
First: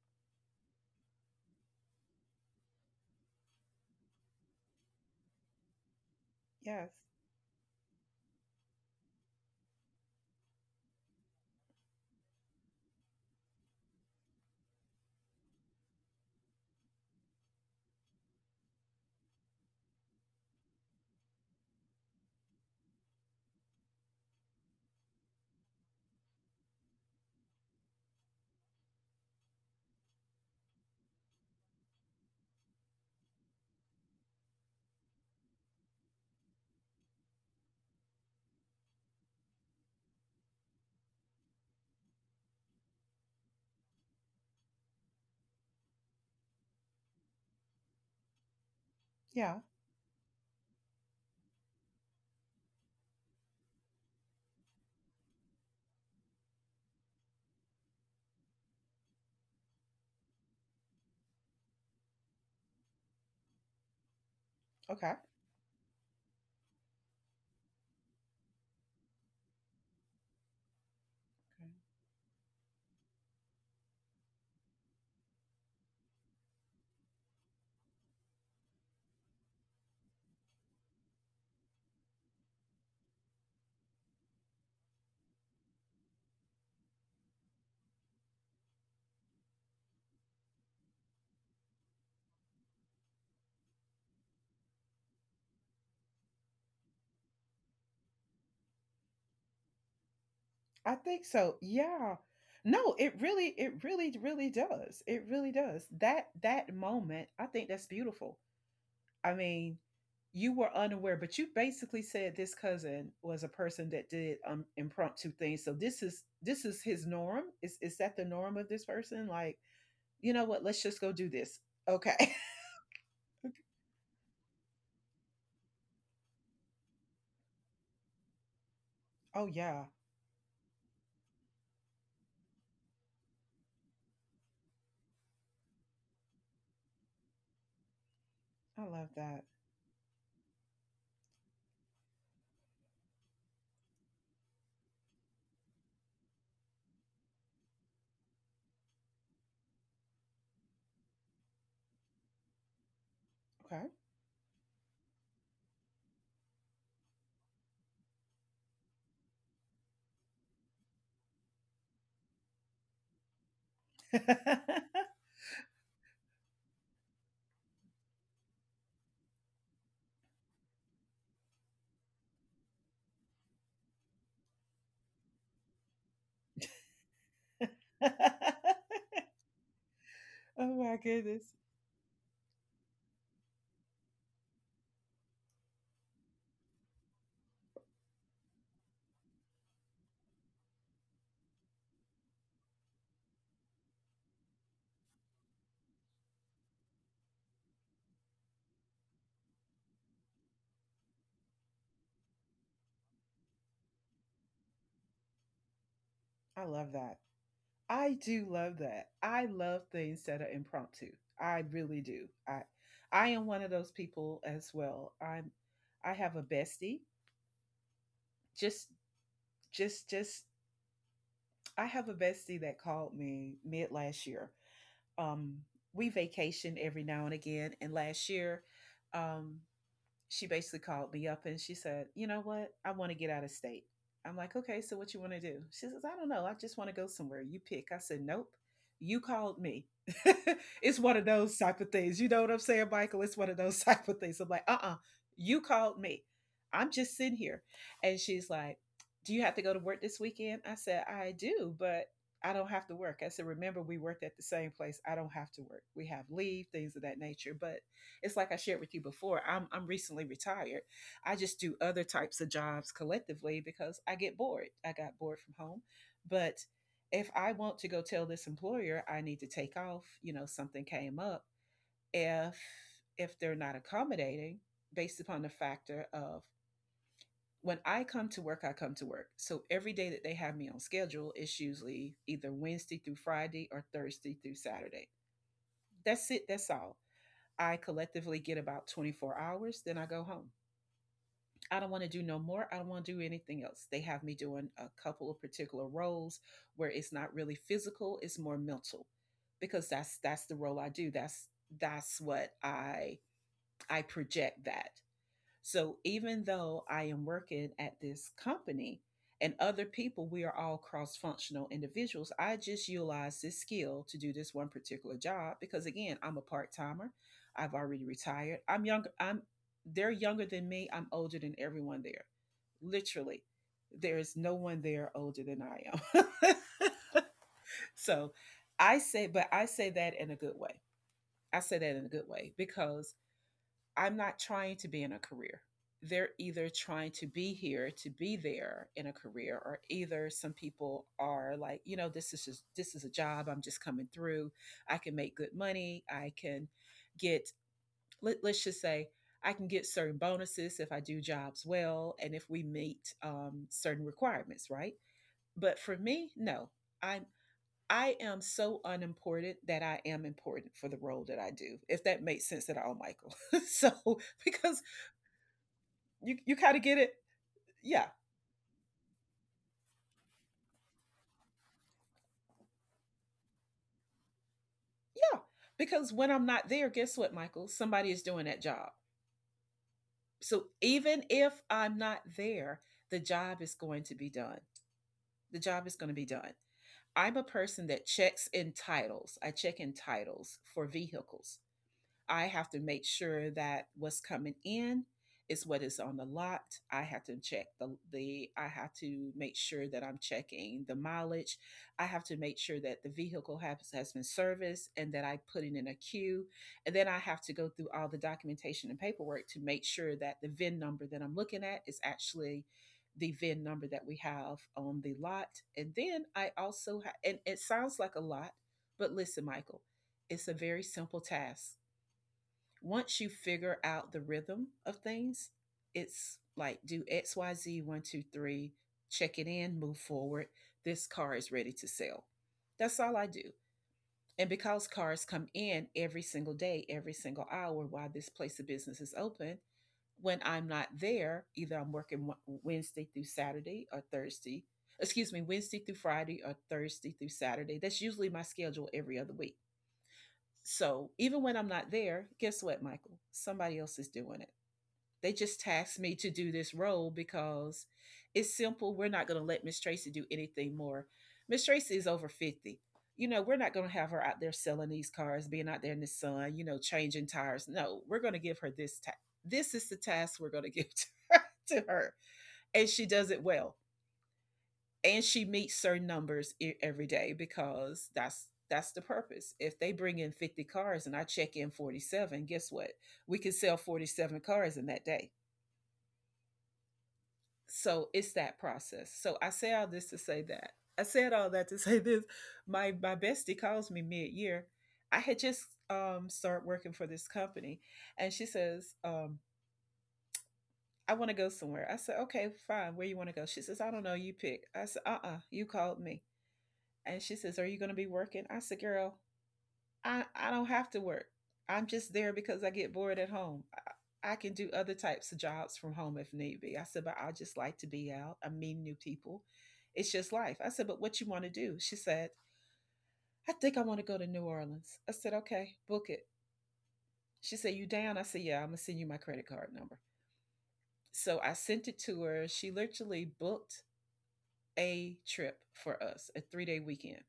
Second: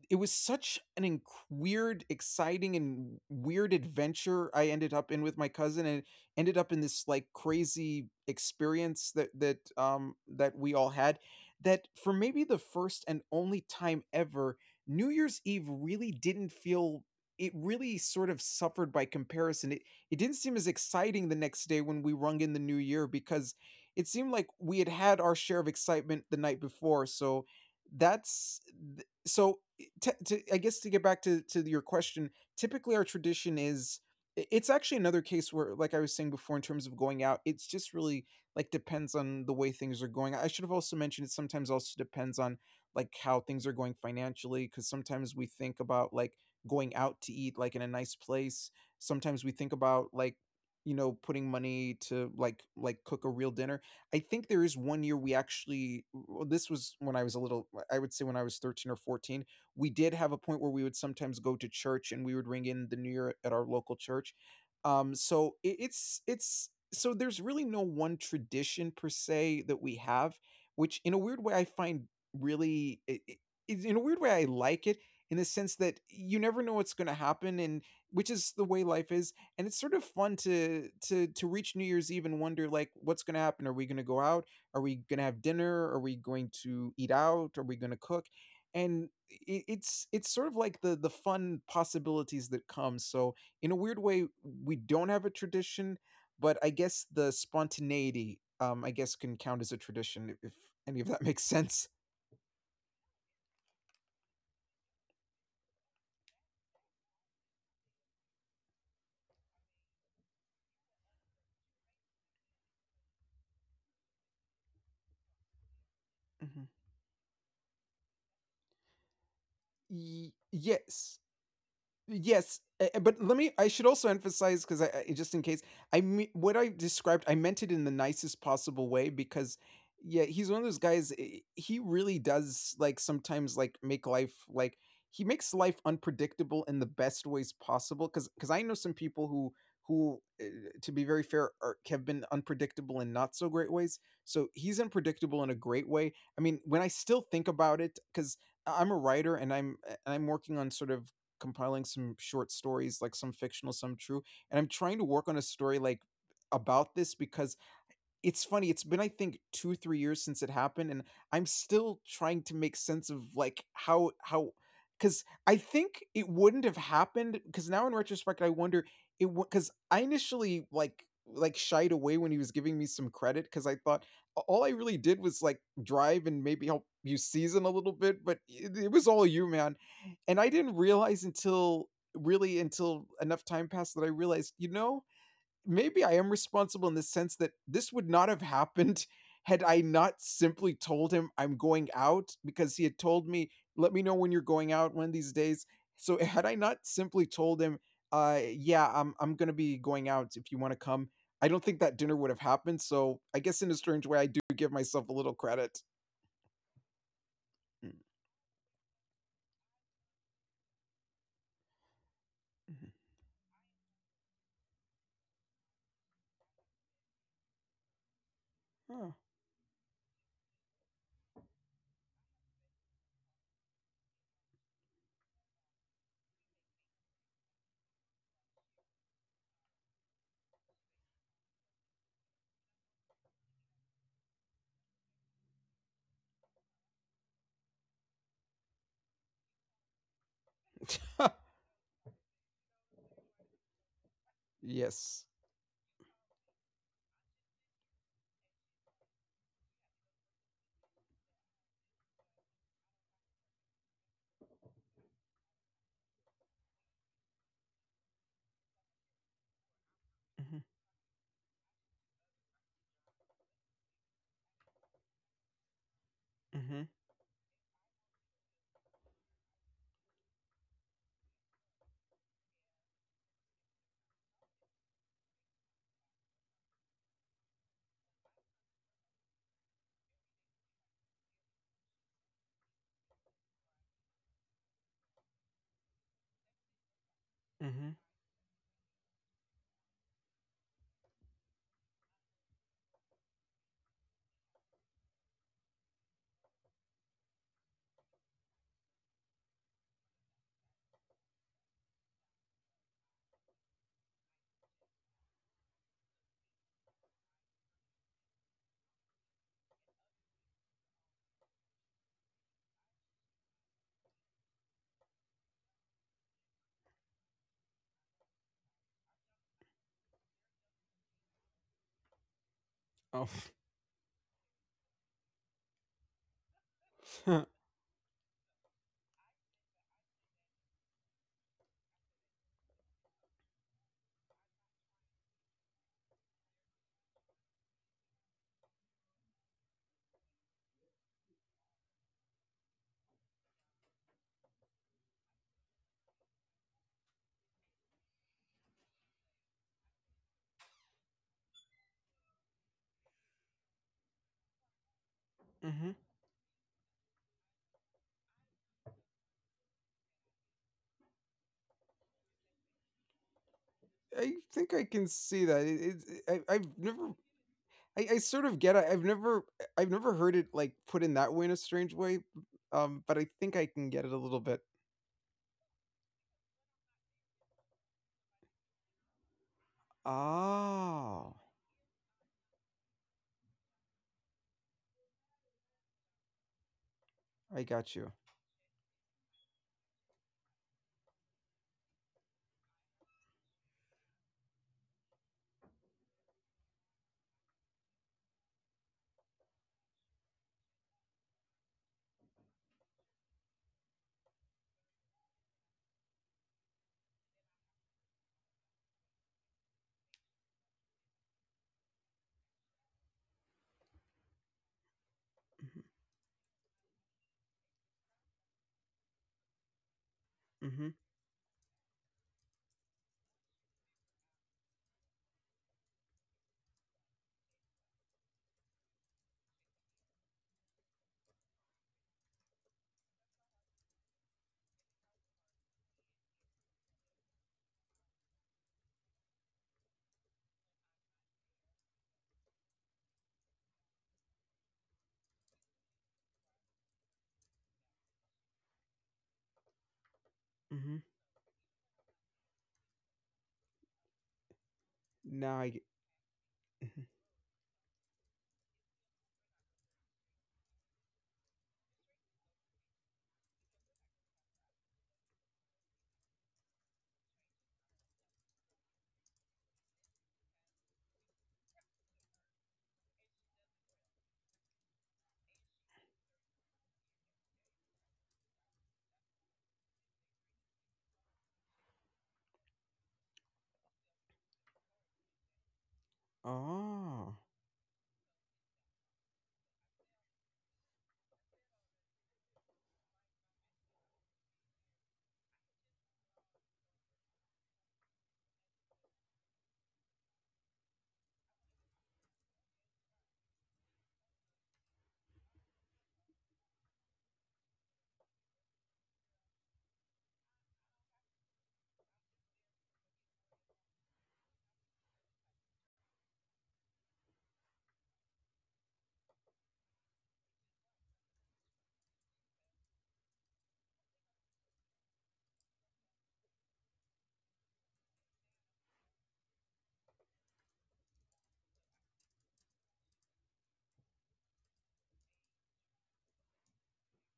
[SPEAKER 2] it was such an inc- weird, exciting, and weird adventure I ended up in with my cousin. And it ended up in
[SPEAKER 1] Yes.
[SPEAKER 2] this like crazy experience that that um that we all had. That for maybe the first and only time ever, New Year's Eve really didn't feel. It really sort of suffered by comparison. It it didn't seem as exciting the next day when we rung in the new year, because it seemed like we had had our share of excitement the night before. So that's th- so t- to, I guess, to get back to to your question, typically our tradition is it's actually another case where, like I was saying before, in terms of going out, it's just really, like, depends on the way things are going. I should have also mentioned, it sometimes also depends on like how things are going financially, because sometimes we think about like going out to eat, like in a nice place. Sometimes we
[SPEAKER 1] Yeah.
[SPEAKER 2] think about, like, you know putting money to like like cook a real dinner. I think there is one year we actually... w- This was when I was a little. I would say when I was thirteen or fourteen, we did have a point where we would sometimes go to church and we would ring in the new year at our local church.
[SPEAKER 1] Okay.
[SPEAKER 2] um
[SPEAKER 1] Okay.
[SPEAKER 2] so it, it's it's so there's really no one tradition per se that we have, which in a weird way I find, really, I I- is- in a weird way I like it, in the sense that you never know what's going to happen, and which is the way life is. And it's sort of fun to to to reach New Year's Eve and wonder, like, what's going to happen. Are we going to go out? Are we going to have dinner? Are we going to eat out? Are we going to cook? And it, it's it's sort of like the the fun possibilities that come. So in a weird way, we don't have a tradition, but I guess the spontaneity, um I guess, can count as a tradition, if, if
[SPEAKER 1] I
[SPEAKER 2] any of that
[SPEAKER 1] think
[SPEAKER 2] makes
[SPEAKER 1] so.
[SPEAKER 2] sense.
[SPEAKER 1] Yeah. No, it really it really really does. It really does. That that moment, I think that's beautiful. I mean, you were unaware, but you basically said this cousin was a person that did um impromptu things. So this is
[SPEAKER 2] Mhm.
[SPEAKER 1] this is his norm. Is is that the norm of this person? Like,
[SPEAKER 2] Ye-
[SPEAKER 1] you know what? Let's just go
[SPEAKER 2] yes.
[SPEAKER 1] do this. Okay.
[SPEAKER 2] Yes, eh, eh, but let me. I should also emphasize, because I, I just in case I me what I described, I meant it in the nicest possible way,
[SPEAKER 1] Oh
[SPEAKER 2] because,
[SPEAKER 1] yeah,
[SPEAKER 2] yeah, he's one of those guys. eh, He really does, like, sometimes like make life like he makes life unpredictable in the best ways possible. Because because I know
[SPEAKER 1] I
[SPEAKER 2] some
[SPEAKER 1] love
[SPEAKER 2] people
[SPEAKER 1] that.
[SPEAKER 2] who who eh, to be very fair are, have been unpredictable in not so great ways. So he's unpredictable in a great way. I mean, when I still think about it, because I'm a writer, and I'm eh, and I'm working on sort of compiling some short stories, like some fictional, some true. And I'm trying to work on a story like about this, because it's funny. It's been, I think, two three years since it happened, and I'm still trying to make sense of like how
[SPEAKER 1] Okay.
[SPEAKER 2] how, cuz I think it wouldn't have happened, cuz now in retrospect I wonder, it cuz I initially like like shied away when he was giving me some credit, cuz I thought a- all I really did was like drive and maybe help you season a little bit. But it, it was all you, man. And I
[SPEAKER 1] Oh
[SPEAKER 2] didn't
[SPEAKER 1] my
[SPEAKER 2] realize
[SPEAKER 1] goodness,
[SPEAKER 2] until, really, until enough time passed that I realized, you know, maybe I am responsible in the sense that this would not have happened had I not simply told him I'm going out, because he had told me, let me know when you're going out one of these days. So had I not simply told him, uh, yeah, I'm I'm gonna be going out if you want to come, I don't think that dinner would have happened. So I guess in a strange way, I do give myself a little credit.
[SPEAKER 1] I love that.
[SPEAKER 2] Mm.
[SPEAKER 1] I do love that. I love things that are impromptu. I really do. I I am one of those people as well. I'm I have a bestie. Just
[SPEAKER 2] Mhm.
[SPEAKER 1] just just I have a bestie that called me mid last year. Um, we vacation every now and again, and last year, um, she basically called me up and she said, "You know what? I want to get out of state." I'm like, "Okay, so what you want to do?" She says, "I don't know. I just want to go somewhere. You pick." I said, "Nope. You called me." It's one of
[SPEAKER 2] Oh.
[SPEAKER 1] those type of things. You know what I'm saying, Michael? It's one of those type of things. I'm like, "Uh uh,
[SPEAKER 2] Yes.
[SPEAKER 1] you called me. I'm just sitting here." And she's like, "Do you have to go to work this weekend?" I said, "I do, but I don't have to work." I said, "Remember, we worked at the same place. I don't have to work. We have leave, things of that nature." But it's like I shared with you before. I'm I'm recently
[SPEAKER 2] Hmm.
[SPEAKER 1] retired. I just do other types of jobs collectively because I get bored. I got bored from home, but
[SPEAKER 2] Hmm.
[SPEAKER 1] if I want to go tell this employer I need to take off, you know, something came up, if if they're not accommodating based upon the factor of when I come to work, I come to work. So every day that they have me on schedule is usually either Wednesday through Friday or Thursday through Saturday. That's it. That's all I
[SPEAKER 2] Hmm.
[SPEAKER 1] collectively get, about twenty-four hours, then I go home. I don't want to do no more. I don't want to do anything else. They have me doing a couple of particular roles where it's not really physical, it's more mental because that's that's the role I do. That's that's what I I project that. So even though I am working at this company and other people, we are all cross functional individuals. I just utilize this skill to do this one particular job because again, I'm a part timer. I've already retired. I'm younger. I'm they're younger than me. I'm older than everyone there.
[SPEAKER 2] Oh.
[SPEAKER 1] Literally, there is no one there older than I am. So I say, but I say that in a good way. I say that in a good way because I'm not trying to be in a career. They're either trying to be here to be there in a career, or either some people are like, you know, this is just this is a job. I'm just coming through. I can make good money. I can get let, let's just say I can get certain bonuses if I do jobs well and if we meet um, certain requirements, right? But
[SPEAKER 2] Hmm.
[SPEAKER 1] for me, no, I'm I am so unimportant that I am important for the role that I do. If that makes sense at all, Michael. So
[SPEAKER 2] I think I
[SPEAKER 1] because
[SPEAKER 2] can see that. It, it,
[SPEAKER 1] you
[SPEAKER 2] I,
[SPEAKER 1] you
[SPEAKER 2] I've
[SPEAKER 1] kind of get
[SPEAKER 2] never
[SPEAKER 1] it?
[SPEAKER 2] I,
[SPEAKER 1] Yeah.
[SPEAKER 2] I sort of get it. I've never I've never heard it like put in that way in a strange way, um, but I think I can get it a little bit.
[SPEAKER 1] Yeah. Because when I'm not there, guess what, Michael? Somebody is doing that job. So even
[SPEAKER 2] Oh,
[SPEAKER 1] if I'm not there, the job is going to be done. The job is going to be done. I'm a
[SPEAKER 2] I
[SPEAKER 1] person
[SPEAKER 2] got
[SPEAKER 1] that
[SPEAKER 2] you.
[SPEAKER 1] checks in titles. I check in titles for vehicles. I have to make sure that what's coming in is what is on the lot. I have to check the the I have to make sure that I'm checking the mileage. I have to make sure that the vehicle has, has been serviced and that I put it in a queue. And then I have to go through all the documentation and paperwork to make sure that the V I N number that I'm looking at is actually the V I N number that we have on the lot. And then I also ha- and it sounds like a lot, but listen, Michael, it's a
[SPEAKER 2] Mm-hmm.
[SPEAKER 1] very
[SPEAKER 2] Mm-hmm.
[SPEAKER 1] simple task once you figure out the rhythm of things. It's like do X Y Z, one, two, three, check it in, move forward. This car is ready to sell. That's all I do. And because cars come in every single day, every single hour while this place of business is open, when I'm not there, either I'm working Wednesday through Saturday or Thursday, excuse me, Wednesday through Friday or Thursday through Saturday. That's usually my schedule every other week,
[SPEAKER 2] Mm-hmm.
[SPEAKER 1] so even when I'm not there, guess what, Michael? Somebody else is doing it. They
[SPEAKER 2] Now I
[SPEAKER 1] just
[SPEAKER 2] get.
[SPEAKER 1] tasked me to do this
[SPEAKER 2] Mhm.
[SPEAKER 1] role because it's simple. We're not going to let Miss Tracy do anything more. Miss Tracy is over fifty. You know, we're not going to have her out there selling these cars, being out there in the sun, you know, changing tires. No, we're going to give her this task. This is the task we're going to give to her, to her. And she does it well and she meets certain numbers e- every day because that's that's the purpose. If they bring in fifty cars and I check in forty-seven, guess what? We can sell forty-seven cars in that day.
[SPEAKER 2] Oh.
[SPEAKER 1] So it's that process. So I say all this to say that. I said all that to say this. My my bestie calls me mid-year. I had just um started working for this company and she says, um, "I want to go somewhere." I said, "Okay, fine. Where you want to go?" She says, "I don't know. You pick." I said, "Uh-uh. You called me." And she says, "Are you going to be working?" I said, "Girl, I, I don't have to work. I'm just there because I get bored at home. I, I can do other types of jobs from home if need be." I said, "But I just like to be out. I meet new people. It's just life." I said, "But what you want to do?" She said, "I think I want to go to New Orleans." I said, "Okay, book it." She said, "You down?" I said, "Yeah, I'm going to send you my credit card number." So I sent it to her. She literally booked a trip for us, a three day weekend.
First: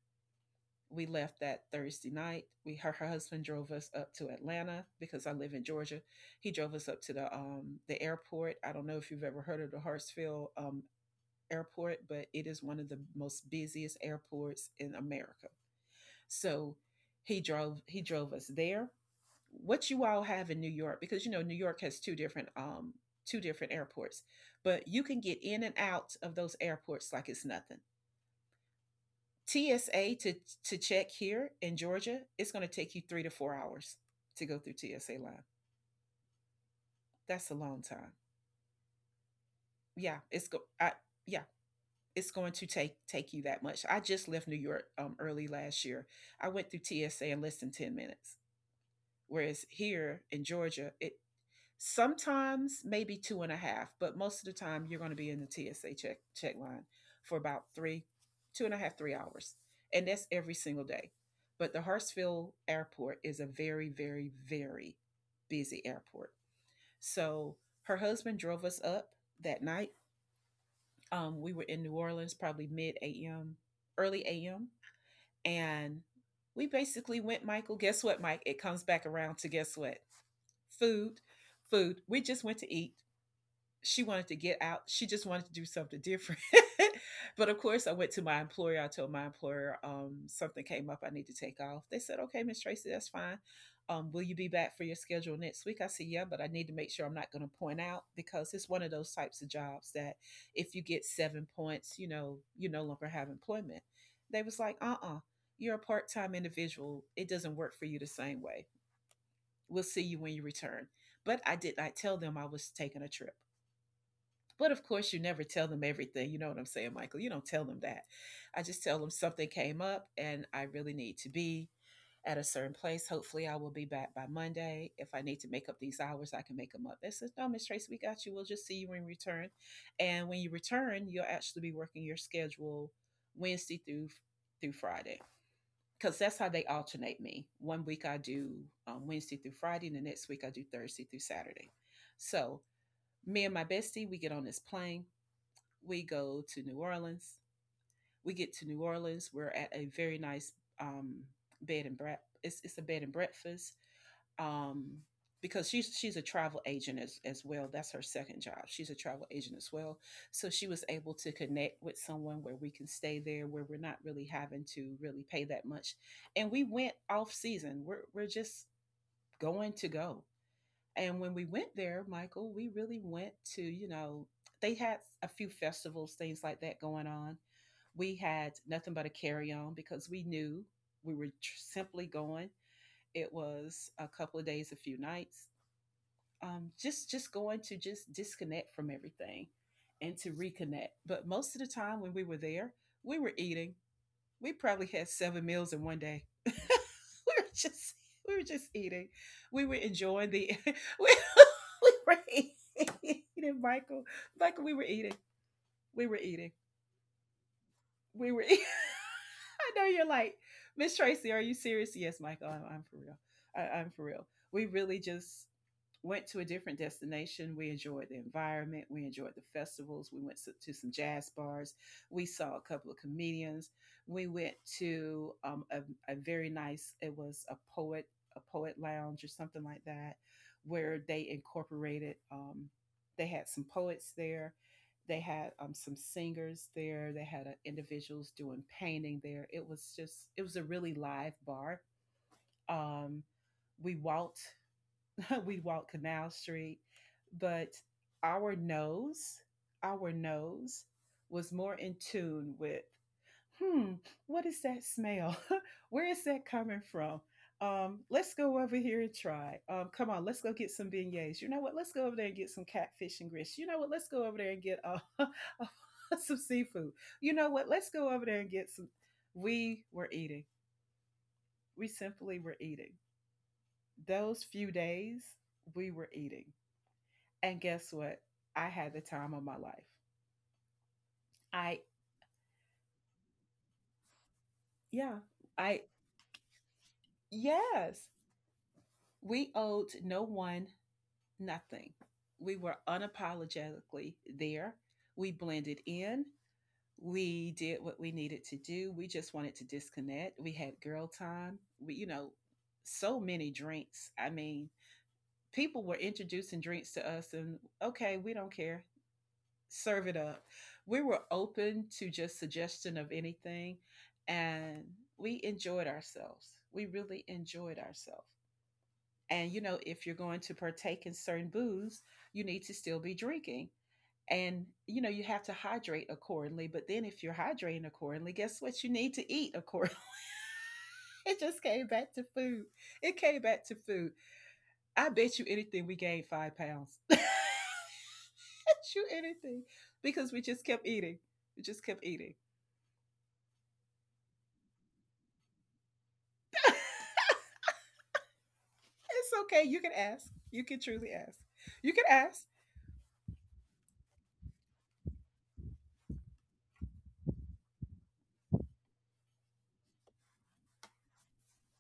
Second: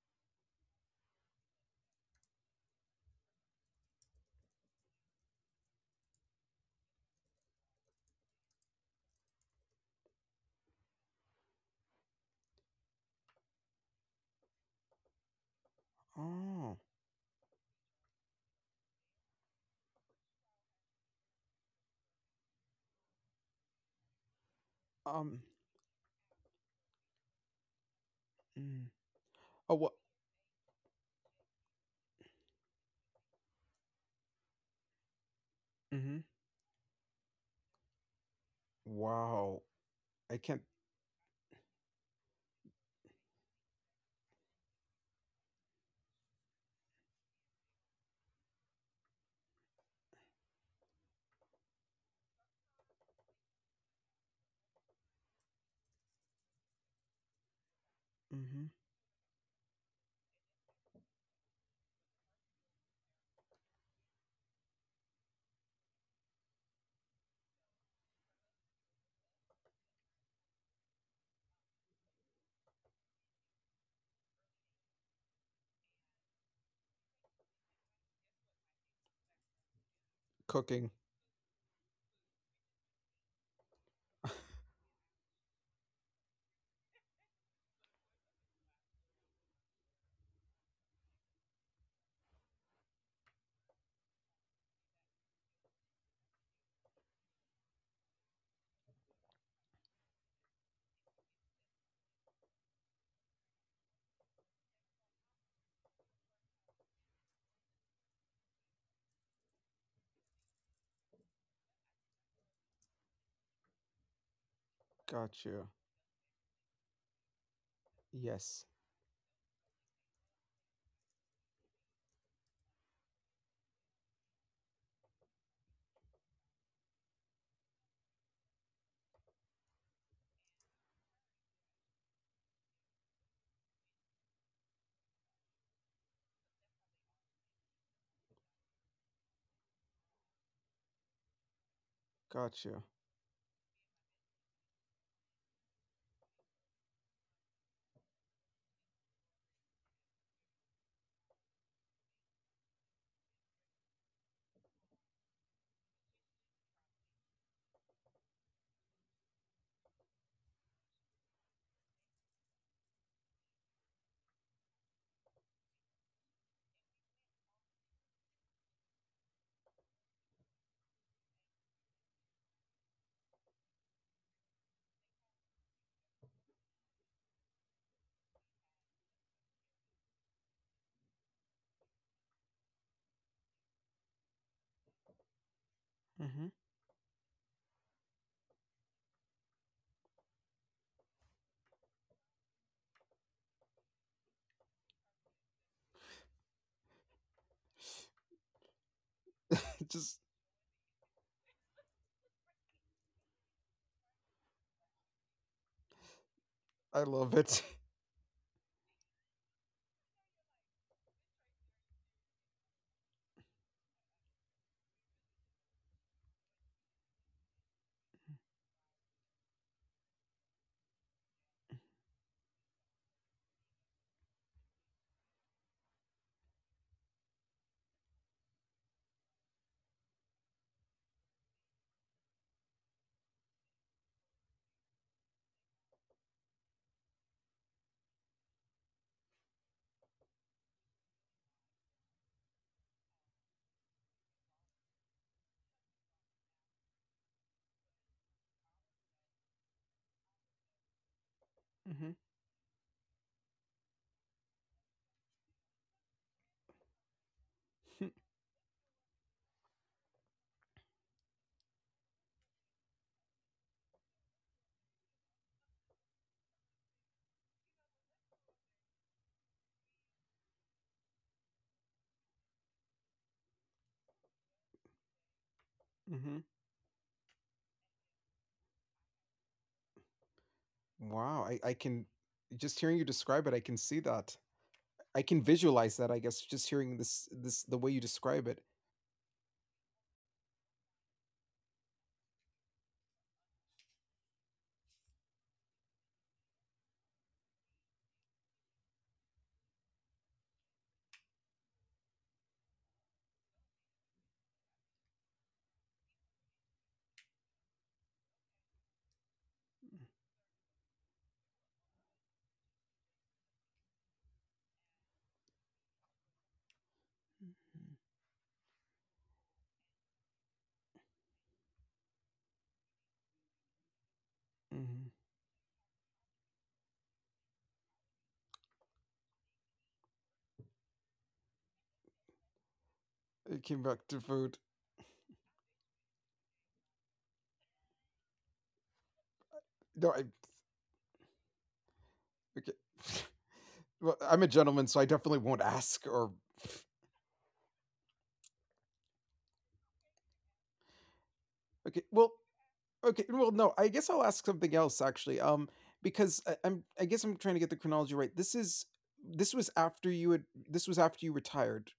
[SPEAKER 1] We left that Thursday night. We her, her husband drove us up to Atlanta because I live in Georgia. He drove us up to the um the airport. I don't know if you've ever heard of the Hartsfield um airport, but it is one of the most busiest airports in America.
[SPEAKER 2] Oh.
[SPEAKER 1] So he drove he drove us there. What you all have in New York, because you know New York has two different um two different airports, but you can get
[SPEAKER 2] Um.
[SPEAKER 1] in and out of those airports like it's nothing.
[SPEAKER 2] Mm. Oh. What?
[SPEAKER 1] T S A to to check here in Georgia, it's going to take you three to four hours to go through T S A line.
[SPEAKER 2] Mm-hmm.
[SPEAKER 1] That's a long time.
[SPEAKER 2] Wow.
[SPEAKER 1] Yeah,
[SPEAKER 2] I
[SPEAKER 1] it's go.
[SPEAKER 2] can't.
[SPEAKER 1] I yeah, it's going to take take you that much. I just left New York um, early last year. I went through T S A in less than ten minutes, whereas here in Georgia, it sometimes maybe two and a half, but most of the time you're going to be in the T S A check check line for about three, two
[SPEAKER 2] Mm-hmm.
[SPEAKER 1] and a half, three hours, and that's every single day. But the Hartsfield Airport is a very, very, very busy airport. So her husband drove us up that night. Um, we were in New Orleans probably mid A M, early A M, and we basically went. Michael, guess what, Mike? It comes back around to guess what?
[SPEAKER 2] Cooking.
[SPEAKER 1] Food, food. We just went to eat. She wanted to get out. She just wanted to do something different. But of course, I went to my employer. I told my employer um, something came up. I need to take off. They said, "Okay, Miss Tracy, that's fine. Um, will you be back for your schedule next week?" I said, "Yeah, but I need to make sure I'm not going to point out because it's one of those types of jobs that if you get seven points, you know you no longer have employment." They was like, "Uh-uh, you're a part-time individual. It doesn't work for you the same way. We'll see you when you return." But I did not tell them I was taking a trip. But of course, you never
[SPEAKER 2] Got
[SPEAKER 1] tell
[SPEAKER 2] you.
[SPEAKER 1] them everything. You know what I'm saying, Michael? You don't tell them that. I
[SPEAKER 2] Yes.
[SPEAKER 1] just tell them something came up and I really need to be at a certain place. Hopefully, I will be back by Monday. If I need to make up these hours, I can make them up. They says, No, Miss Tracy, we got you. We'll just see you when you return. And when you return, you'll actually be working your schedule Wednesday through through Friday. Because that's how they alternate me. One week I do um, Wednesday through Friday, and the next week I do Thursday through Saturday. So
[SPEAKER 2] Got you.
[SPEAKER 1] me and my bestie, we get on this plane, we go to New Orleans. We get to New Orleans. We're at a very nice um, bed and breakfast. It's, it's a bed and breakfast, um, because she's she's a travel agent as, as well. That's her second job. She's a travel agent as well. So she was able to connect with someone where we can stay there, where we're not really having to really pay that much. And we went off season. We're, we're just going to go, and when we went there, Michael, we really went to, you know, they had a few festivals, things like that going on. We had nothing but a carry on because we knew we were simply going. It was a couple of days, a few nights,
[SPEAKER 2] Mm-hmm.
[SPEAKER 1] um, just just going to just disconnect from everything and to reconnect. But most of the time when we were there, we were eating. We probably had seven meals in one day. We were just, we were just eating. We were
[SPEAKER 2] Just
[SPEAKER 1] enjoying the, we, we were eating, Michael. Michael, we were eating. We were eating,
[SPEAKER 2] I love it.
[SPEAKER 1] we were. I know you're like, Miss Tracy, are you serious? Yes, Michael. I'm, I'm for real. I, I'm for real. We really just went to a different destination. We enjoyed the environment. We enjoyed the festivals. We went to, to some jazz bars. We saw a couple of comedians. We went to um, a, a very nice, it was a poet a poet lounge or something like that, where they incorporated. Um, they had some poets there, they had um, some singers there. They had uh, individuals doing painting there. It was just, it was a really live bar. Um, we walked, we walked Canal Street, but our nose, our nose was more in
[SPEAKER 2] Mm-hmm.
[SPEAKER 1] tune with hmm, what is that smell? Where is that coming from? Um, let's go over here and try. Um, come on, let's go get some beignets. You know what? Let's go over there and get some catfish and grits. You know what? Let's go over there and get uh, some seafood. You know what? Let's go over there and get some. We were eating. We simply were eating. Those few days, we were
[SPEAKER 2] Mm-hmm.
[SPEAKER 1] eating. And guess what? I had the time of my life.
[SPEAKER 2] Wow, I, I
[SPEAKER 1] I,
[SPEAKER 2] can just hearing you describe it, I can see that. I
[SPEAKER 1] yeah,
[SPEAKER 2] can
[SPEAKER 1] I,
[SPEAKER 2] visualize that, I guess, just hearing this this the way you
[SPEAKER 1] yes,
[SPEAKER 2] describe it.
[SPEAKER 1] we owed no one nothing. We were unapologetically there. We blended in. We did what we needed to do. We just wanted to disconnect. We had girl time. We, you know, so many drinks. I mean, people were introducing drinks to us, and okay, we don't care. Serve it up. We were open to just suggestion of anything, and we enjoyed ourselves. We really enjoyed ourselves. And you know, if you're going to partake in certain booze, you need to still be drinking. And
[SPEAKER 2] Hmm.
[SPEAKER 1] you know, you have to hydrate accordingly. But then if you're hydrating accordingly, guess what? You need to eat accordingly. It just came back to food. It came
[SPEAKER 2] It
[SPEAKER 1] back
[SPEAKER 2] came
[SPEAKER 1] to
[SPEAKER 2] back to
[SPEAKER 1] food.
[SPEAKER 2] food.
[SPEAKER 1] I bet you anything we gained five pounds. I bet you anything.
[SPEAKER 2] No, I
[SPEAKER 1] Because we just kept eating. We just kept eating.
[SPEAKER 2] okay. Well, I'm a gentleman, so I definitely won't ask or
[SPEAKER 1] It's okay. You can ask. You can truly ask.
[SPEAKER 2] okay.
[SPEAKER 1] You can
[SPEAKER 2] Well,
[SPEAKER 1] ask.
[SPEAKER 2] okay. Well, no, I guess I'll ask something else actually. Um, because I, I'm I guess I'm trying to get the chronology right. This is this was after you had this was after you retired.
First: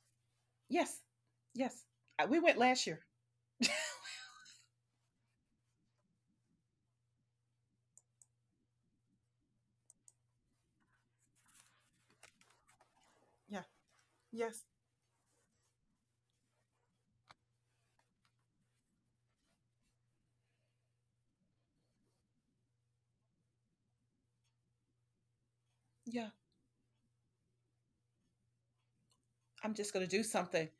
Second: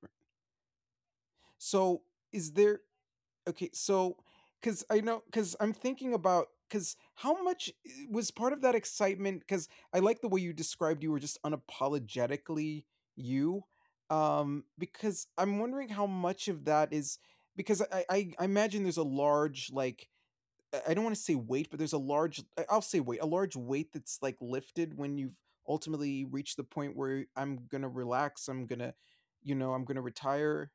[SPEAKER 1] Yes. Yes.
[SPEAKER 2] So,
[SPEAKER 1] Uh, We
[SPEAKER 2] is
[SPEAKER 1] went
[SPEAKER 2] there...
[SPEAKER 1] last year.
[SPEAKER 2] Okay, so because I know, because I'm thinking about, because how much i- was part of that excitement? Because I like the way you described you were just unapologetically
[SPEAKER 1] Yeah.
[SPEAKER 2] you.
[SPEAKER 1] Yes.
[SPEAKER 2] Um, because I'm wondering how much of that is because I I, I imagine there's a large, like, I I don't want to say weight, but there's a large I- I'll say weight, a large weight that's like lifted when you've
[SPEAKER 1] Yeah.
[SPEAKER 2] ultimately reached the point where I'm gonna relax. I'm gonna, you
[SPEAKER 1] I'm
[SPEAKER 2] know, I'm
[SPEAKER 1] just going
[SPEAKER 2] gonna
[SPEAKER 1] to do something.
[SPEAKER 2] retire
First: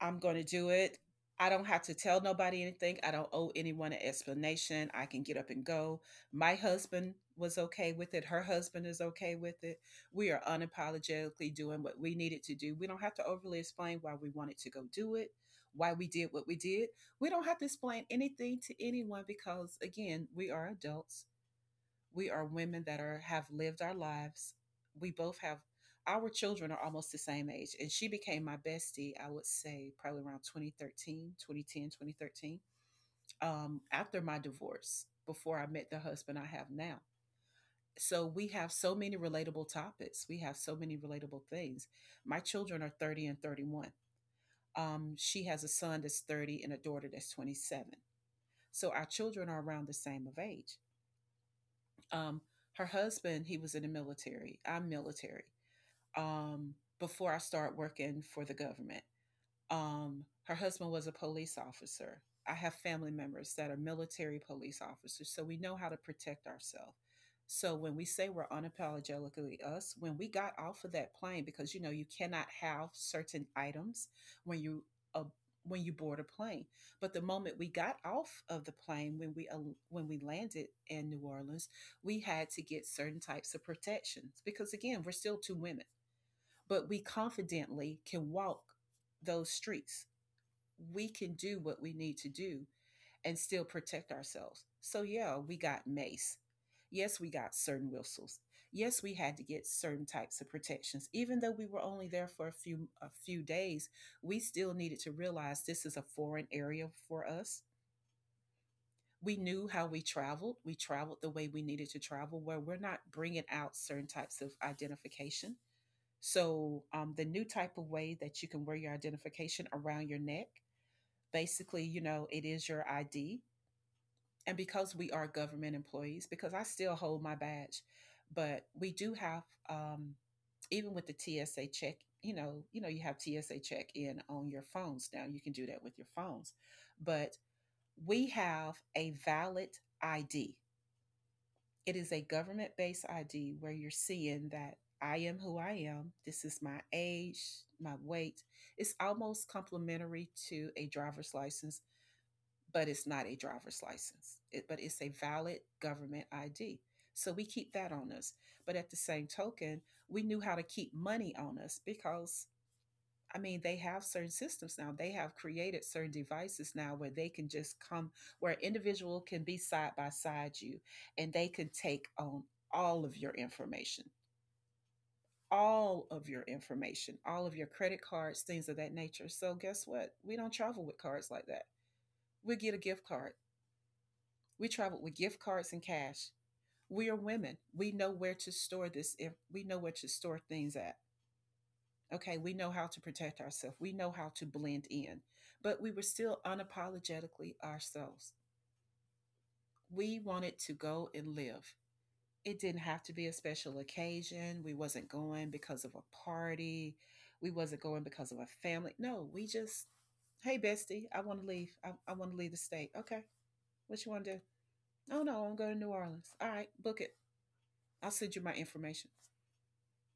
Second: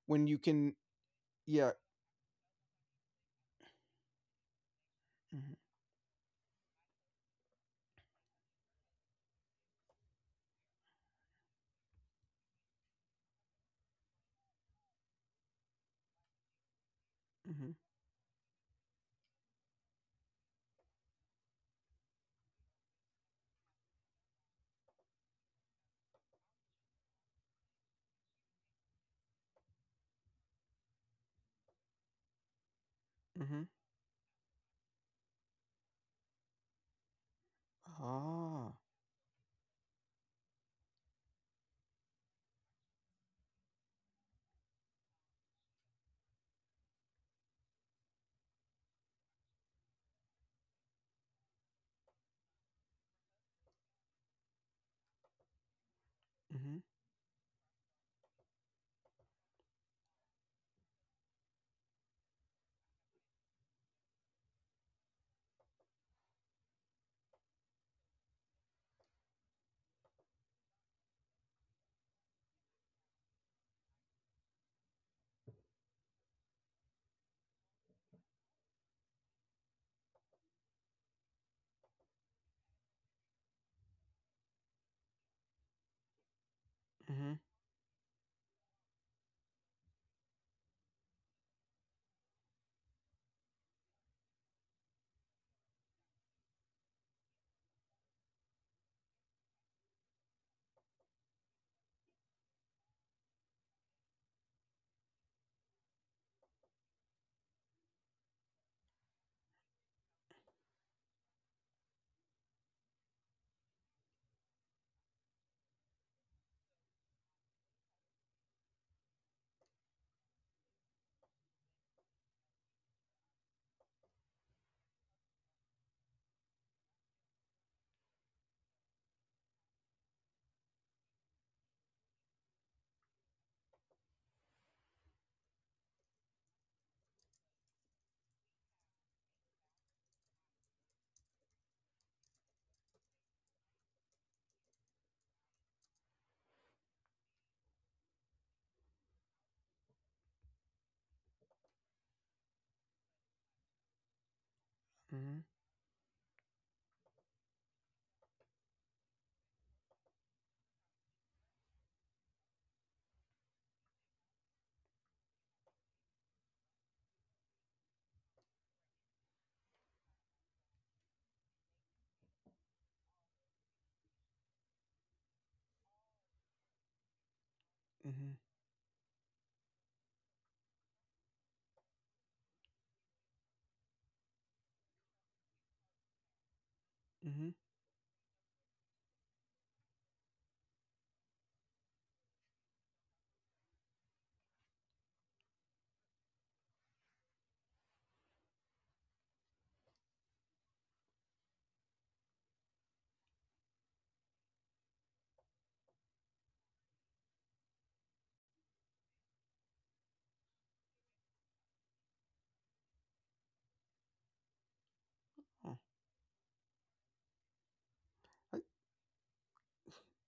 [SPEAKER 1] I'm
[SPEAKER 2] when
[SPEAKER 1] going
[SPEAKER 2] you
[SPEAKER 1] to do
[SPEAKER 2] can.
[SPEAKER 1] it. I don't
[SPEAKER 2] Yeah.
[SPEAKER 1] have to tell nobody anything. I don't owe anyone an explanation. I can get up
[SPEAKER 2] Mhm.
[SPEAKER 1] and go. My husband was okay with it. Her husband is okay with it. We are unapologetically doing what we needed to do. We don't have to overly explain why we wanted to go do it, why we did what we did. We don't have to
[SPEAKER 2] Mhm.
[SPEAKER 1] explain anything to anyone because, again, we are adults, we are women that are have lived our lives. We both have, our children are almost the same age, and she became my bestie. I would say probably around twenty thirteen, twenty ten, twenty thirteen,
[SPEAKER 2] Mhm.
[SPEAKER 1] um, after my divorce, before I met the husband I have now. So we
[SPEAKER 2] Ah.
[SPEAKER 1] have so many relatable topics, we have so many relatable things. My children are thirty and thirty-one. Um, she has a son that's thirty and a daughter that's twenty-seven, so our children are around the same of age. Um, Her husband, he was in the military. I'm military. Um,
[SPEAKER 2] Mhm.
[SPEAKER 1] before I started working for the government. Um, her husband was a police officer. I have family members that are military police officers, so we know how to protect ourselves. So when we say we're unapologetically us, when we got off of that plane, because you know you cannot have certain items when you, uh, when you board a plane. But the moment we got off of the plane, when we uh, when we landed in New Orleans, we had to get certain types of protections because again, we're still two women, but we
[SPEAKER 2] Mhm.
[SPEAKER 1] confidently can walk those streets, we can do what we need to do and still protect ourselves. So, yeah, we got mace. Yes, we got certain whistles. Yes, we had to get certain types of protections. Even though we were only there for a few a few days, we still needed to realize this is a foreign area for us. We knew how we traveled. We traveled the way we needed to travel, where we're not bringing out certain types of identification. So, um, the new type of way that you can wear your identification around your neck. Basically, you know, it is your I D. And because we are government employees, because I still hold my badge, but we do have, um, even with the T S A check, you know, you know, you have T S A check in on your phones now. You can do that with your phones, but we have a valid I D. It is a government based I D where you're seeing that I am who I am. This is my age, my weight. It's almost complementary to a driver's license, but it's not a driver's license. It, but it's a
[SPEAKER 2] Mhm.
[SPEAKER 1] valid government I D. So we keep that on us. But at the same token, we knew how to keep money on us because, I mean, they have certain systems now. They have created certain devices now where they can just come, where an individual can be side by side you and they can take on all of your information, all of your information, all of your credit
[SPEAKER 2] Mhm.
[SPEAKER 1] cards, things of that nature. So guess what? We don't travel with cards like that. We get a gift card. We traveled with gift cards and cash. We are
[SPEAKER 2] Mhm.
[SPEAKER 1] women. We know where to store this. If we know where to store things at, okay, we know how to protect ourselves. We know how to blend in, but we were still unapologetically ourselves. We wanted to go and live. It didn't have to be a special occasion. We wasn't going because of a party. We wasn't going because of a family. No, we just, hey, bestie, I want to leave. I, I want to leave the state. Okay, what you want to do? Oh no, I'm
[SPEAKER 2] Oh,
[SPEAKER 1] going to New Orleans. All right, book it. I'll send you
[SPEAKER 2] I
[SPEAKER 1] my information.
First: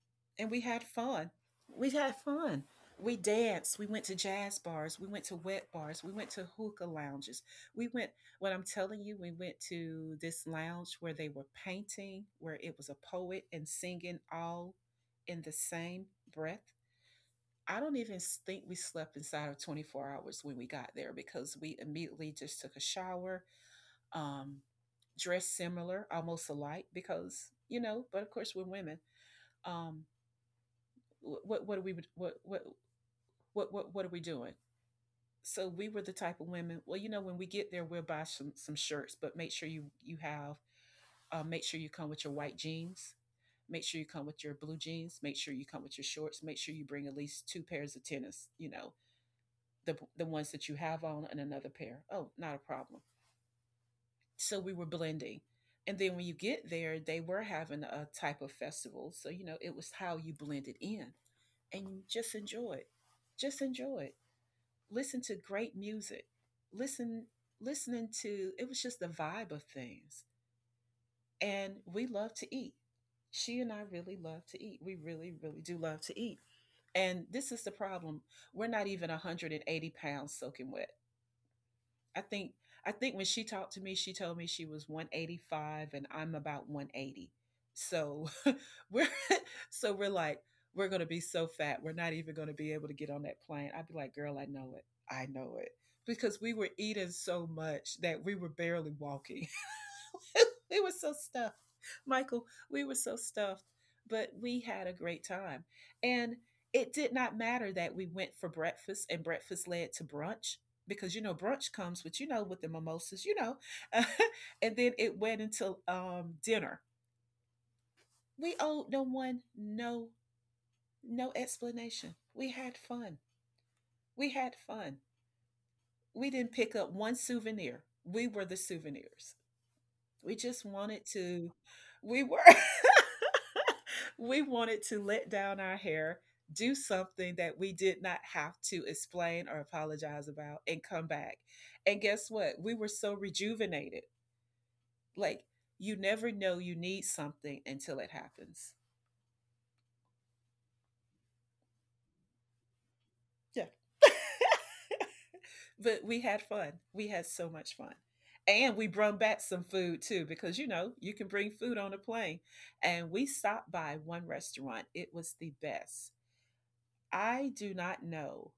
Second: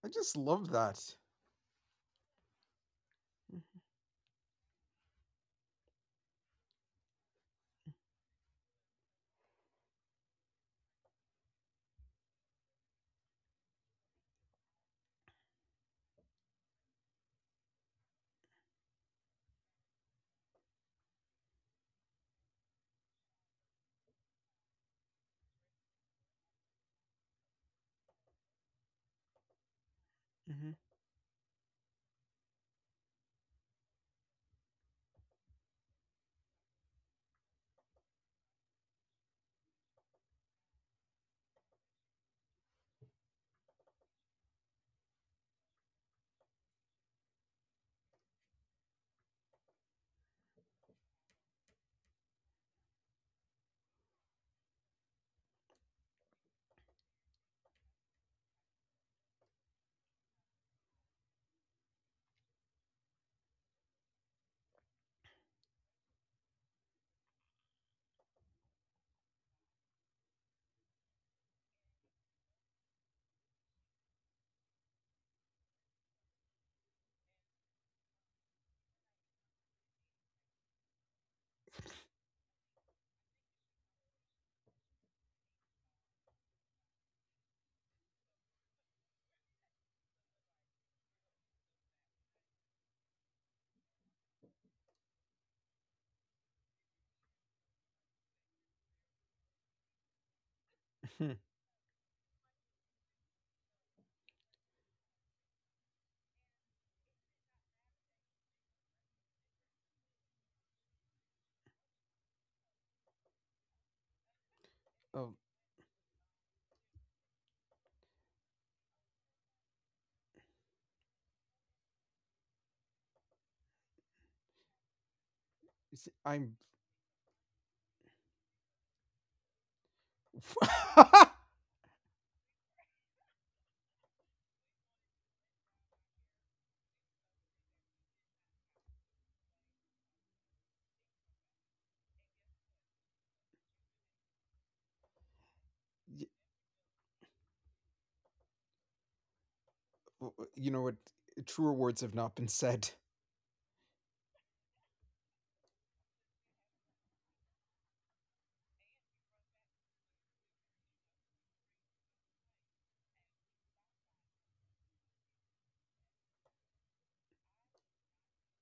[SPEAKER 2] I just
[SPEAKER 1] And we
[SPEAKER 2] love
[SPEAKER 1] had
[SPEAKER 2] that.
[SPEAKER 1] fun. We had fun. We
[SPEAKER 2] Mm.
[SPEAKER 1] danced. We went to jazz bars. We went to wet bars. We went to hookah lounges. We went, what I'm telling you, we went to this lounge where they were painting, where it was a poet and singing all in the same breath. I don't even think we slept inside of twenty-four hours when we got there because we immediately just took a shower, um, dressed similar, almost alike, because, you know, but of course we're women. Um,
[SPEAKER 2] Mhm.
[SPEAKER 1] what what are we what what what what what are we doing? So we were the type of women. Well, you know, when we get there, we'll buy some some shirts, but make sure you you have, uh, make sure you come with your white jeans. Make sure you come with your blue jeans. Make sure you come with your shorts. Make sure you bring at least two pairs of tennis. You know, the the ones that you have on and another pair. Oh, not a problem. So we were blending. And then when you get there, they were having a type of festival. So, you know, it was how you blended in and you just enjoy it. Just enjoy it. Listen to great music, listen listening to it was just the vibe of things. And we love to eat. She and I really love to eat. We really, really do love to eat. And this is the problem. We're not even one hundred eighty pounds soaking wet. I think I think when she talked to me, she told me she was one eighty-five and I'm about one eighty. So we're so we're like we're going to be so fat. We're not even going to be able to get on that plane. I'd be like, "Girl, I know it. I know it." Because we were eating so much that we were barely walking. we were so stuffed. Michael, we were so stuffed, but we had a great time. And it did not matter that we went for breakfast and breakfast led to brunch because you know brunch comes with you know with the mimosas, you know. and then it
[SPEAKER 2] Um,
[SPEAKER 1] went into um dinner. We owed no one no no explanation. We had fun. We had fun.
[SPEAKER 2] i
[SPEAKER 1] We
[SPEAKER 2] I'm
[SPEAKER 1] didn't pick up one souvenir. We were the souvenirs. We just wanted to, we were, we wanted to let down our hair, do something that we did not have to explain or apologize about, and come back. And guess what? We were so rejuvenated. Like, you
[SPEAKER 2] Y-
[SPEAKER 1] never know you need something until it happens.
[SPEAKER 2] w- w- you know what? Truer words have not been said.
[SPEAKER 1] Yeah. But we had fun. We had so much fun. And we brought back some food too, because you know, you can bring food on a plane. And we stopped by one restaurant. It was the best. I do not know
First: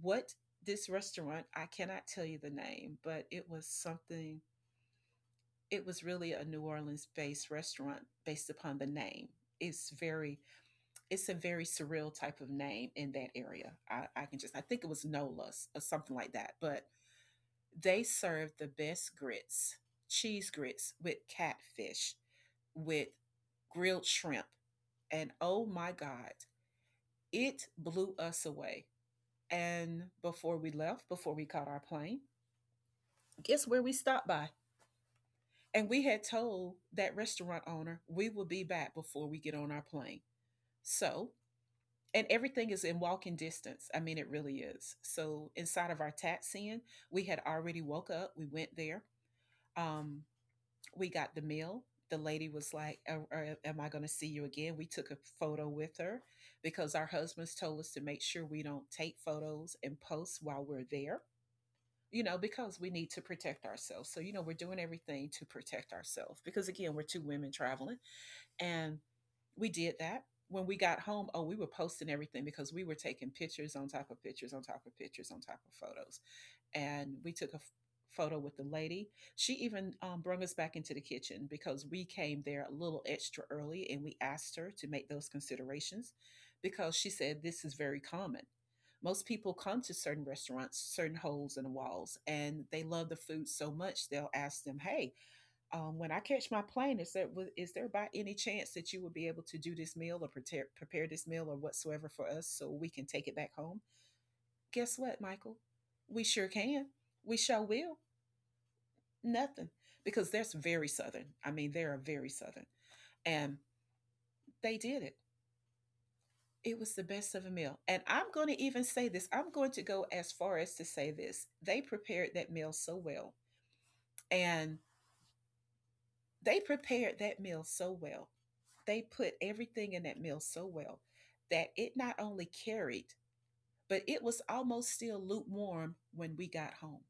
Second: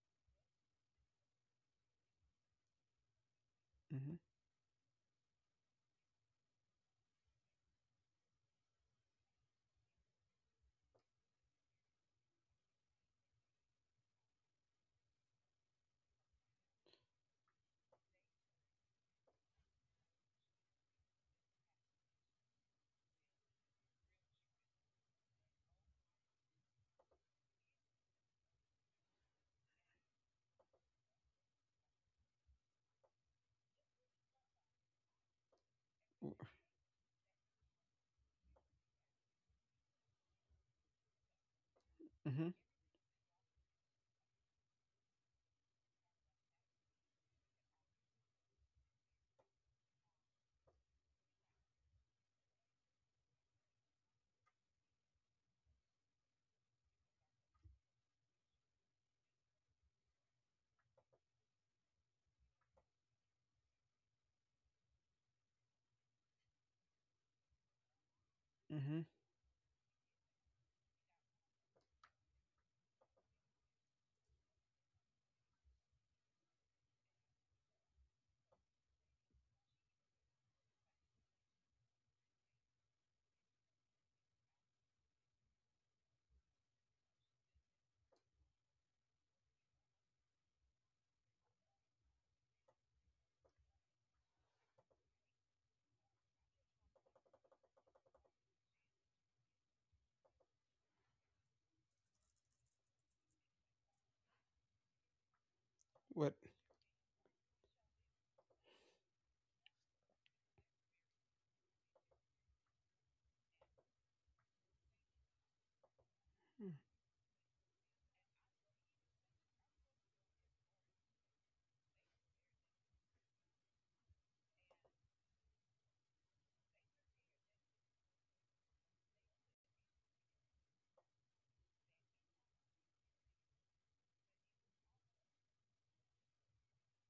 [SPEAKER 1] what this restaurant, I cannot tell you the name, but it was
[SPEAKER 2] Mhm.
[SPEAKER 1] something, it was really a New Orleans based restaurant based upon the name. It's very, it's a very surreal type of name in that area. I, I can just, I think it was Nola's or something like that, but they serve the best grits, cheese grits with catfish, with grilled shrimp. And oh my God, it blew us away. And before we left, before we caught our plane, guess where we stopped by? And we had
[SPEAKER 2] W-
[SPEAKER 1] told that restaurant owner we will be back before we get on our plane. So, and
[SPEAKER 2] Mhm.
[SPEAKER 1] everything is in walking distance. I mean, it really is. So, inside of our taxiing, we had already woke up. We went there. Um, we got the meal. The lady was like, "Er, er, Am I going to see you again?" We took a photo with her because our husbands told us to make sure we don't take photos and post while we're there, you know, because we need to protect ourselves. So, you know, we're doing everything to protect ourselves because, again, we're two women traveling and
[SPEAKER 2] Mhm.
[SPEAKER 1] we did that. When we got home, oh, we were posting everything because we were taking pictures on top of pictures on top of pictures on top of photos. And we took a f- photo with the lady. She even um, brought us back into the kitchen because we came there a little extra early and we asked her to make those considerations because she said this is very common. Most people come to certain restaurants, certain holes in the walls, and they love the food so much they'll ask them, hey, um, when I catch my plane, is there is there by any chance that you would be able to do this meal or prepare prepare this meal or whatsoever for us so we can take it back home? Guess what, Michael? We
[SPEAKER 2] What?
[SPEAKER 1] sure can. We sure will. Nothing because that's very southern. I mean, they are very southern, and they did it.
[SPEAKER 2] Mm.
[SPEAKER 1] It was the best of a meal, and I'm going to even say this. I'm going to go as far as to say this. They prepared that meal so well, and they prepared that meal so well. They put everything in that meal so well that it not only carried, but it was almost still lukewarm when we got home.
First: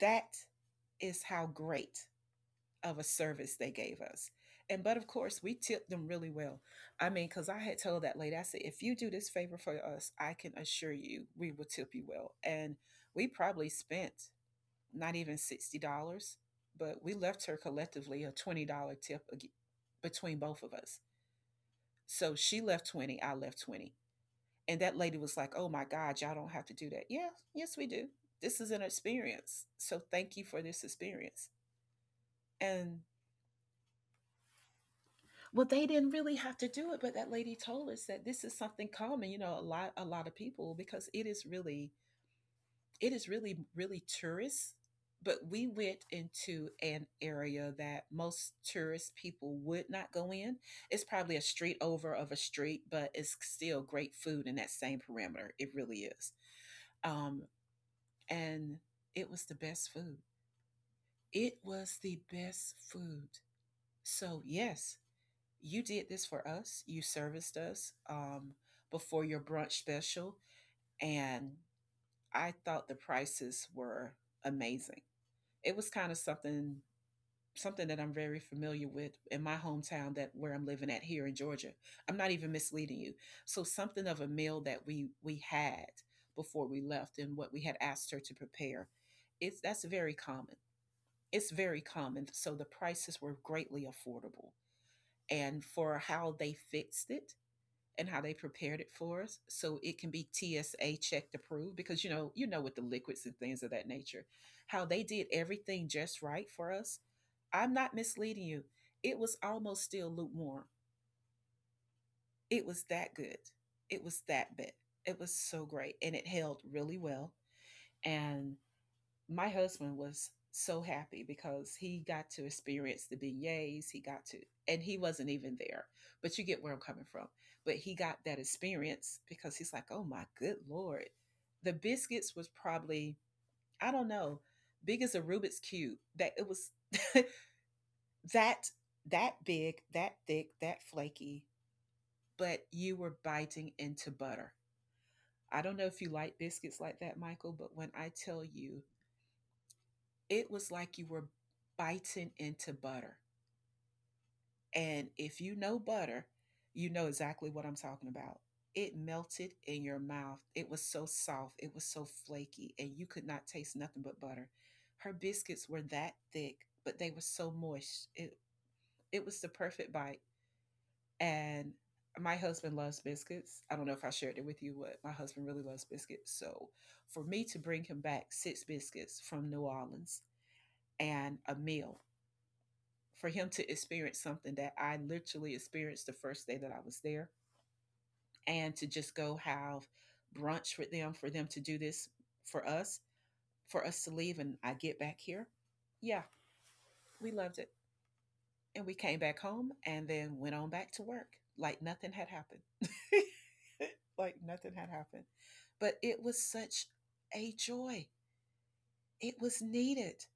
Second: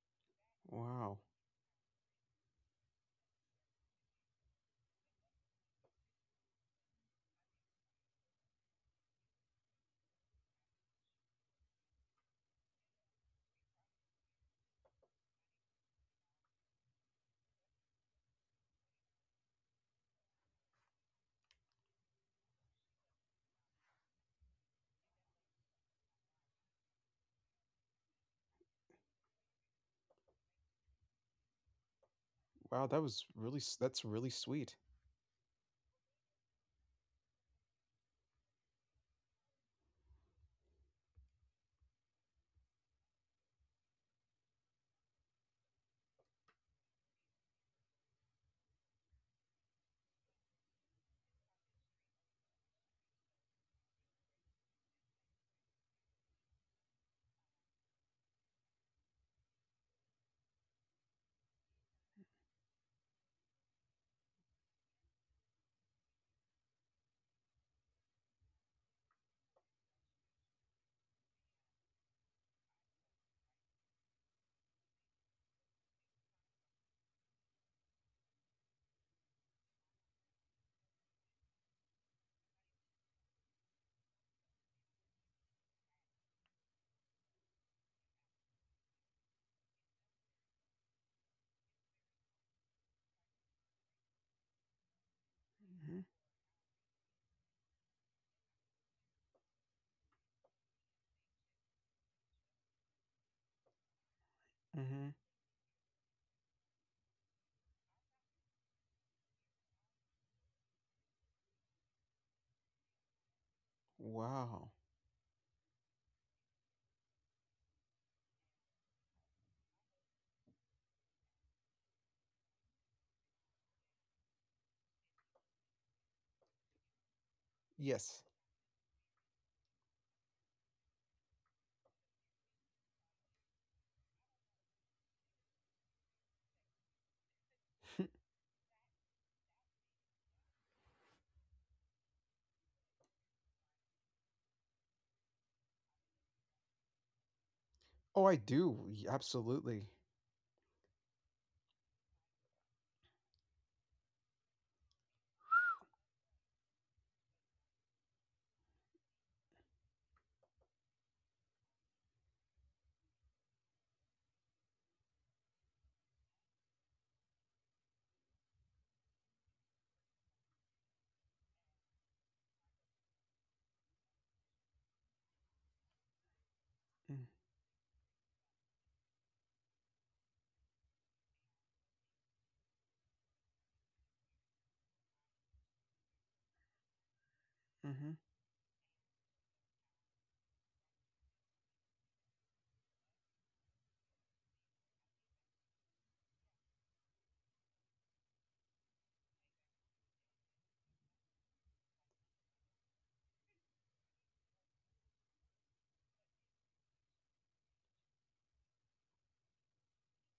[SPEAKER 1] That
[SPEAKER 2] Wow.
[SPEAKER 1] is how great of a service they gave us. And but of course, we tipped them really well. I mean, because I had told that lady, I said, if you do this favor for us, I can assure you we will tip you well. And we probably spent not even sixty dollars but we left her collectively a twenty dollars tip between both of us. So she left twenty, I left twenty. And that lady was like, oh my God, y'all don't have to do that. Yeah, yes, we do. This is an experience. So thank you for this experience.
[SPEAKER 2] Wow, that
[SPEAKER 1] And
[SPEAKER 2] was really s- that's really sweet.
[SPEAKER 1] well, they didn't really have to do it, but that lady told us that this is something common, you know, a lot, a lot of people, because it is really it is really, really tourist. But we went into an area that most tourist people would not go in. It's probably a street over of a street, but it's still great food in that same parameter. It really is. Um, and it was the best food. It was the best food. So, yes, you did this for us. You serviced us um, before your brunch special. And I thought the prices were amazing. It was kind of something something that I'm very familiar with in my hometown that where I'm living at here in Georgia. I'm not even misleading you. So something of a meal that we we had before we left and what we had asked her to prepare. It's that's very common. It's very common. So the prices were greatly affordable. And
[SPEAKER 2] Mhm.
[SPEAKER 1] for how they fixed it, and how they prepared it for us so it can be T S A checked approved because you know you know with the liquids and things of that nature, how they
[SPEAKER 2] Mhm.
[SPEAKER 1] did everything just right for us. I'm not misleading you, it was almost still lukewarm, it was that good, it was that
[SPEAKER 2] Wow.
[SPEAKER 1] bit, it was so great and it held really well. And my husband was so happy because he got to experience the beignets. He got to, and he wasn't even there, but you get where I'm coming from. But he got
[SPEAKER 2] Yes.
[SPEAKER 1] that experience because he's like, oh my good Lord. The biscuits was probably, I don't know, big as a Rubik's Cube. That it was that that big, that thick, that flaky, but you were biting into butter. I don't know if you like biscuits like that, Michael, but when I
[SPEAKER 2] Oh, I
[SPEAKER 1] tell
[SPEAKER 2] do.
[SPEAKER 1] you
[SPEAKER 2] Y- Absolutely.
[SPEAKER 1] it was like you were biting into butter. And if you know butter, you know exactly what I'm talking about. It melted in your mouth. It was so soft, it was so flaky, and you could not taste nothing but butter. Her biscuits were that thick, but they were so moist. It it was the perfect bite. And my husband loves biscuits. I don't know if I shared it with you, but my husband really loves biscuits. So for
[SPEAKER 2] Mm.
[SPEAKER 1] me to bring him back six biscuits from New Orleans and a meal for him to experience something that I literally experienced the first day that I was there,
[SPEAKER 2] Mhm.
[SPEAKER 1] and to just go have brunch with them for them to do this for us, for us to leave and I get back here. Yeah, we loved it. And we came back home and then went on back to work like nothing had happened. like nothing had happened. But it was such a joy. It was needed.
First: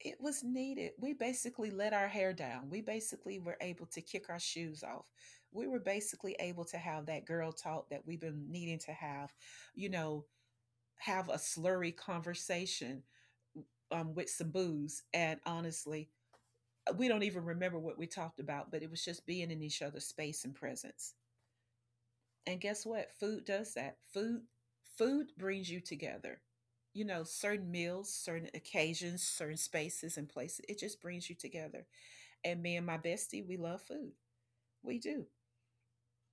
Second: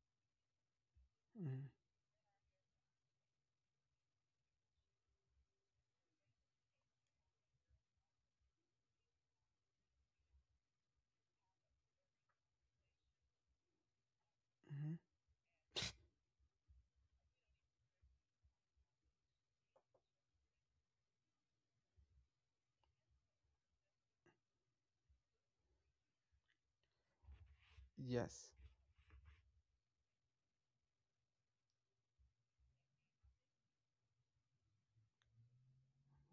[SPEAKER 1] It was needed. We
[SPEAKER 2] Mhm.
[SPEAKER 1] basically let our hair down. We basically were able to kick our shoes off. We were basically able to have that girl talk that we've been needing to have, you know, have a slurry conversation um, with some
[SPEAKER 2] Mhm.
[SPEAKER 1] booze. And honestly, we don't even remember what we talked about, but it was just being in each other's space and presence. And guess what? Food does that. Food food brings you together. You know, certain meals, certain
[SPEAKER 2] Yes.
[SPEAKER 1] occasions, certain spaces and places, it just brings you together. And me and my bestie, we love food. We do.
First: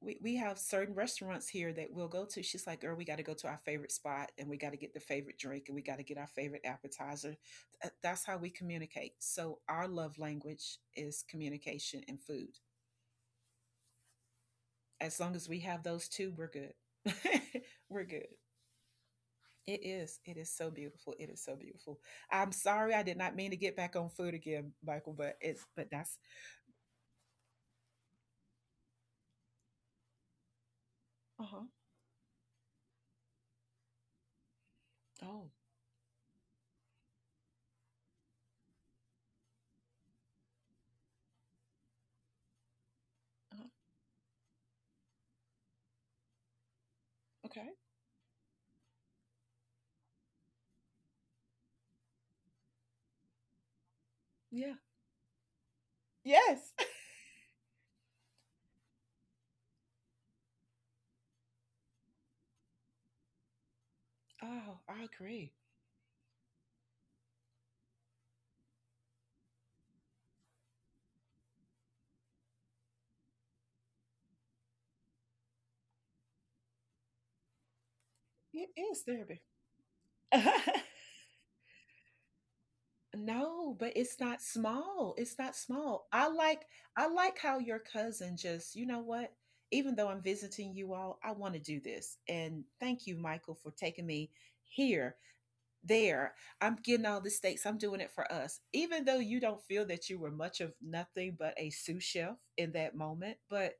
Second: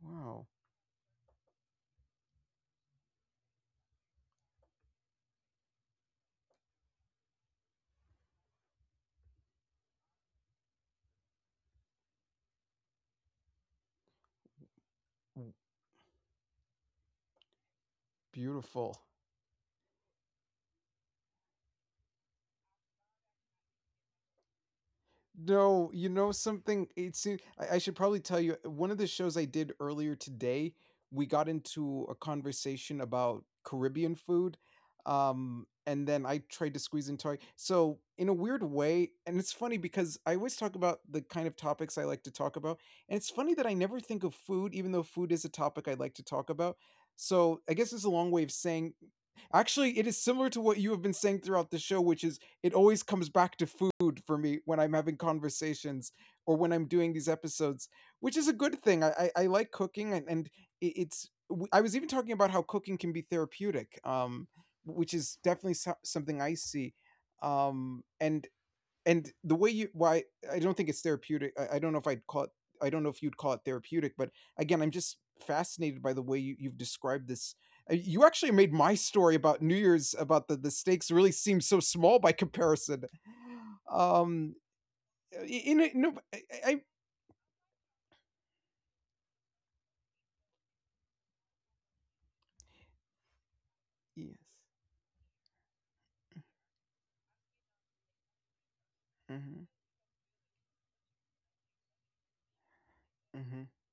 [SPEAKER 1] We, we
[SPEAKER 2] Wow.
[SPEAKER 1] have certain restaurants here that we'll go to. She's like, girl, we got to go to our favorite spot and we got to get the favorite drink and we got to get our favorite appetizer. Th- That's how we communicate. So, our love language is communication and food. As long as
[SPEAKER 2] W-
[SPEAKER 1] we have those two, we're good. we're good.
[SPEAKER 2] Beautiful.
[SPEAKER 1] It is. It is so beautiful. It is so beautiful. I'm sorry, I did not mean to get back on food again, Michael, but it's
[SPEAKER 2] No,
[SPEAKER 1] but
[SPEAKER 2] you
[SPEAKER 1] that's
[SPEAKER 2] know something? It seems I, I should probably tell you one of the shows I did earlier today. We got
[SPEAKER 1] uh-huh.
[SPEAKER 2] into a conversation about Caribbean food,
[SPEAKER 1] Oh,
[SPEAKER 2] um, and then I tried to squeeze into it. So in a weird way, and it's funny because I always talk about the kind of topics I like to talk about, and it's funny that
[SPEAKER 1] uh-huh.
[SPEAKER 2] I never think of food, even though food is a topic I like to talk about. So I
[SPEAKER 1] Okay.
[SPEAKER 2] guess it's a long way of saying. Actually, it is similar to what you have been saying throughout the show, which is it always comes back to food for me when
[SPEAKER 1] Yeah.
[SPEAKER 2] I'm having conversations or when I'm
[SPEAKER 1] Yes.
[SPEAKER 2] doing these episodes, which is a good thing. I I, I like cooking, and and it's. I was even talking about how cooking can be therapeutic, um,
[SPEAKER 1] Oh,
[SPEAKER 2] which
[SPEAKER 1] I
[SPEAKER 2] is
[SPEAKER 1] agree.
[SPEAKER 2] definitely so- something I see. Um, and and the way you why I don't think it's therapeutic. I, I don't know if I'd call it. I don't know if you'd call it therapeutic, but again, I'm just fascinated by the way you, you've described this. Uh, You actually made
[SPEAKER 1] It
[SPEAKER 2] my
[SPEAKER 1] is
[SPEAKER 2] story
[SPEAKER 1] therapy.
[SPEAKER 2] about New Year's about the the stakes really seem so small by comparison.
[SPEAKER 1] No, but it's not
[SPEAKER 2] Um,
[SPEAKER 1] small. It's not
[SPEAKER 2] in a, no,
[SPEAKER 1] small.
[SPEAKER 2] I,
[SPEAKER 1] I
[SPEAKER 2] I
[SPEAKER 1] like
[SPEAKER 2] I-
[SPEAKER 1] I like how your cousin just, you know what? Even though I'm visiting you all, I want to do this. And thank you, Michael, for taking
[SPEAKER 2] yes.
[SPEAKER 1] me here, there. I'm getting all the steaks, I'm doing it for us, even though you
[SPEAKER 2] hmm
[SPEAKER 1] don't feel that you were much of nothing but a sous chef in that moment.
[SPEAKER 2] hmm
[SPEAKER 1] But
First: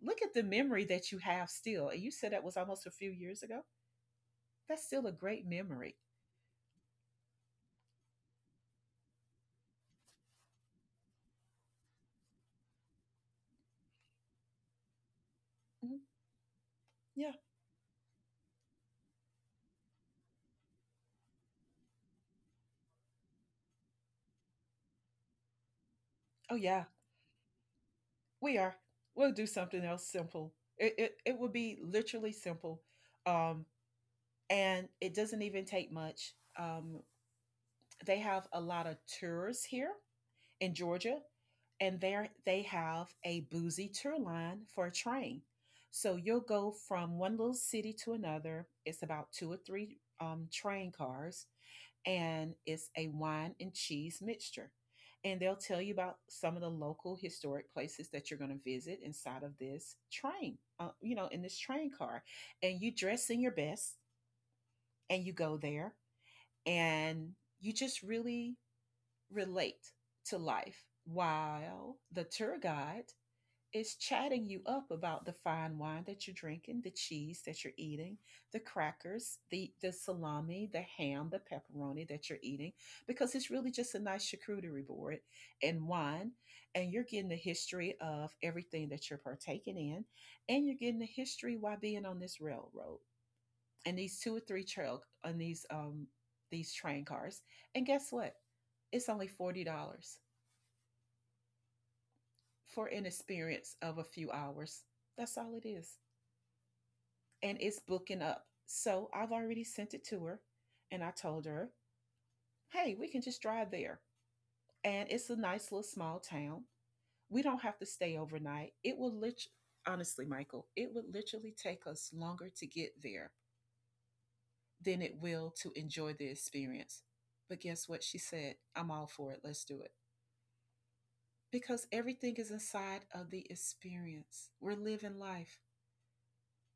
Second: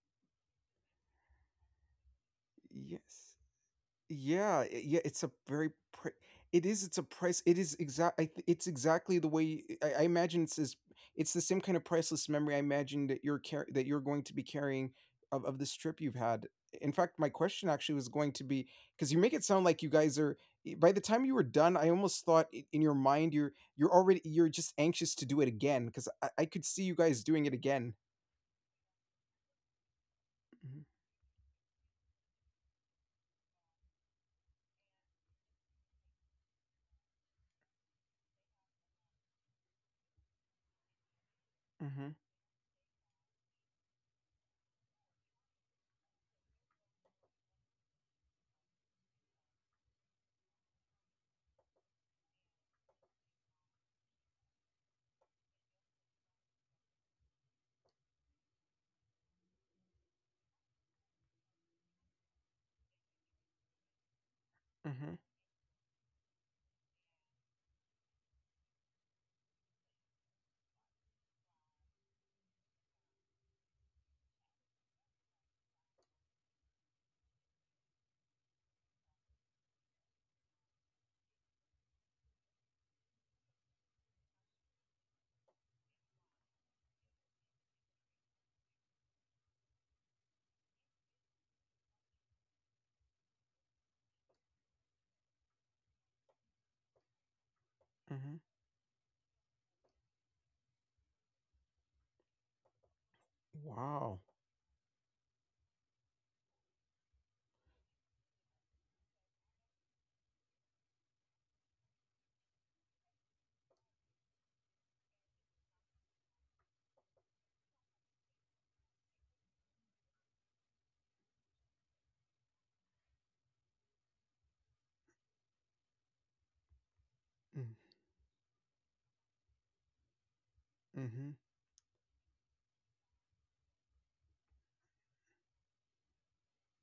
[SPEAKER 1] look at the memory that you have still, and you said that was almost a few
[SPEAKER 2] yes.
[SPEAKER 1] years ago.
[SPEAKER 2] Yeah, i-
[SPEAKER 1] That's
[SPEAKER 2] yeah,
[SPEAKER 1] still a
[SPEAKER 2] it's a
[SPEAKER 1] great
[SPEAKER 2] very
[SPEAKER 1] memory.
[SPEAKER 2] pri it is, it's a price it is exact I th it's exactly the way I I imagine it's is. It's the same kind of priceless memory I imagine that you're car that you're going to be carrying of of this
[SPEAKER 1] Mhm.
[SPEAKER 2] trip you've had. In fact, my
[SPEAKER 1] Yeah.
[SPEAKER 2] question actually was going to be, because you make it sound like you guys are i- by the time you were done, I almost thought i- in your mind you're you're already, you're just anxious to do it again, because I, I
[SPEAKER 1] Oh
[SPEAKER 2] could see
[SPEAKER 1] yeah,
[SPEAKER 2] you guys doing it again.
[SPEAKER 1] we are. We'll do something else simple. It, it, it will be literally simple, um, and it doesn't even take much. um, they have a lot of tours here in Georgia,
[SPEAKER 2] Mhm,
[SPEAKER 1] and
[SPEAKER 2] mhm,
[SPEAKER 1] there they have a boozy tour line for a train. So you'll go from one little city to another. It's about two or three um, train cars, and it's a wine and cheese mixture. And they'll tell you about some of the local historic places that you're going to visit inside of this train, uh, you know, in this train car. And you dress in your best
[SPEAKER 2] mhm,
[SPEAKER 1] and you go there, and you just really relate to life while the tour guide is chatting you up about the fine wine that you're drinking, the cheese that you're eating, the crackers, the, the salami, the ham, the pepperoni that you're eating, because it's really just a nice charcuterie board and wine. And you're getting the history of everything that you're partaking in, and you're getting the history why being on this railroad and these two or three trail on these um these train cars. And guess
[SPEAKER 2] mhm.
[SPEAKER 1] what? It's only forty dollars for an experience of a
[SPEAKER 2] Wow.
[SPEAKER 1] few hours. That's all it is. And it's booking up. So I've already sent it to her, and I told her, hey, we can just drive there. And it's a nice little small town. We don't have to stay overnight. It will literally, honestly, Michael, it would literally take us longer to get there than it will to enjoy the experience. But
[SPEAKER 2] Mm,
[SPEAKER 1] guess what? She said, I'm all for it. Let's do it.
[SPEAKER 2] mhm,
[SPEAKER 1] Because everything is inside of the experience. We're living life.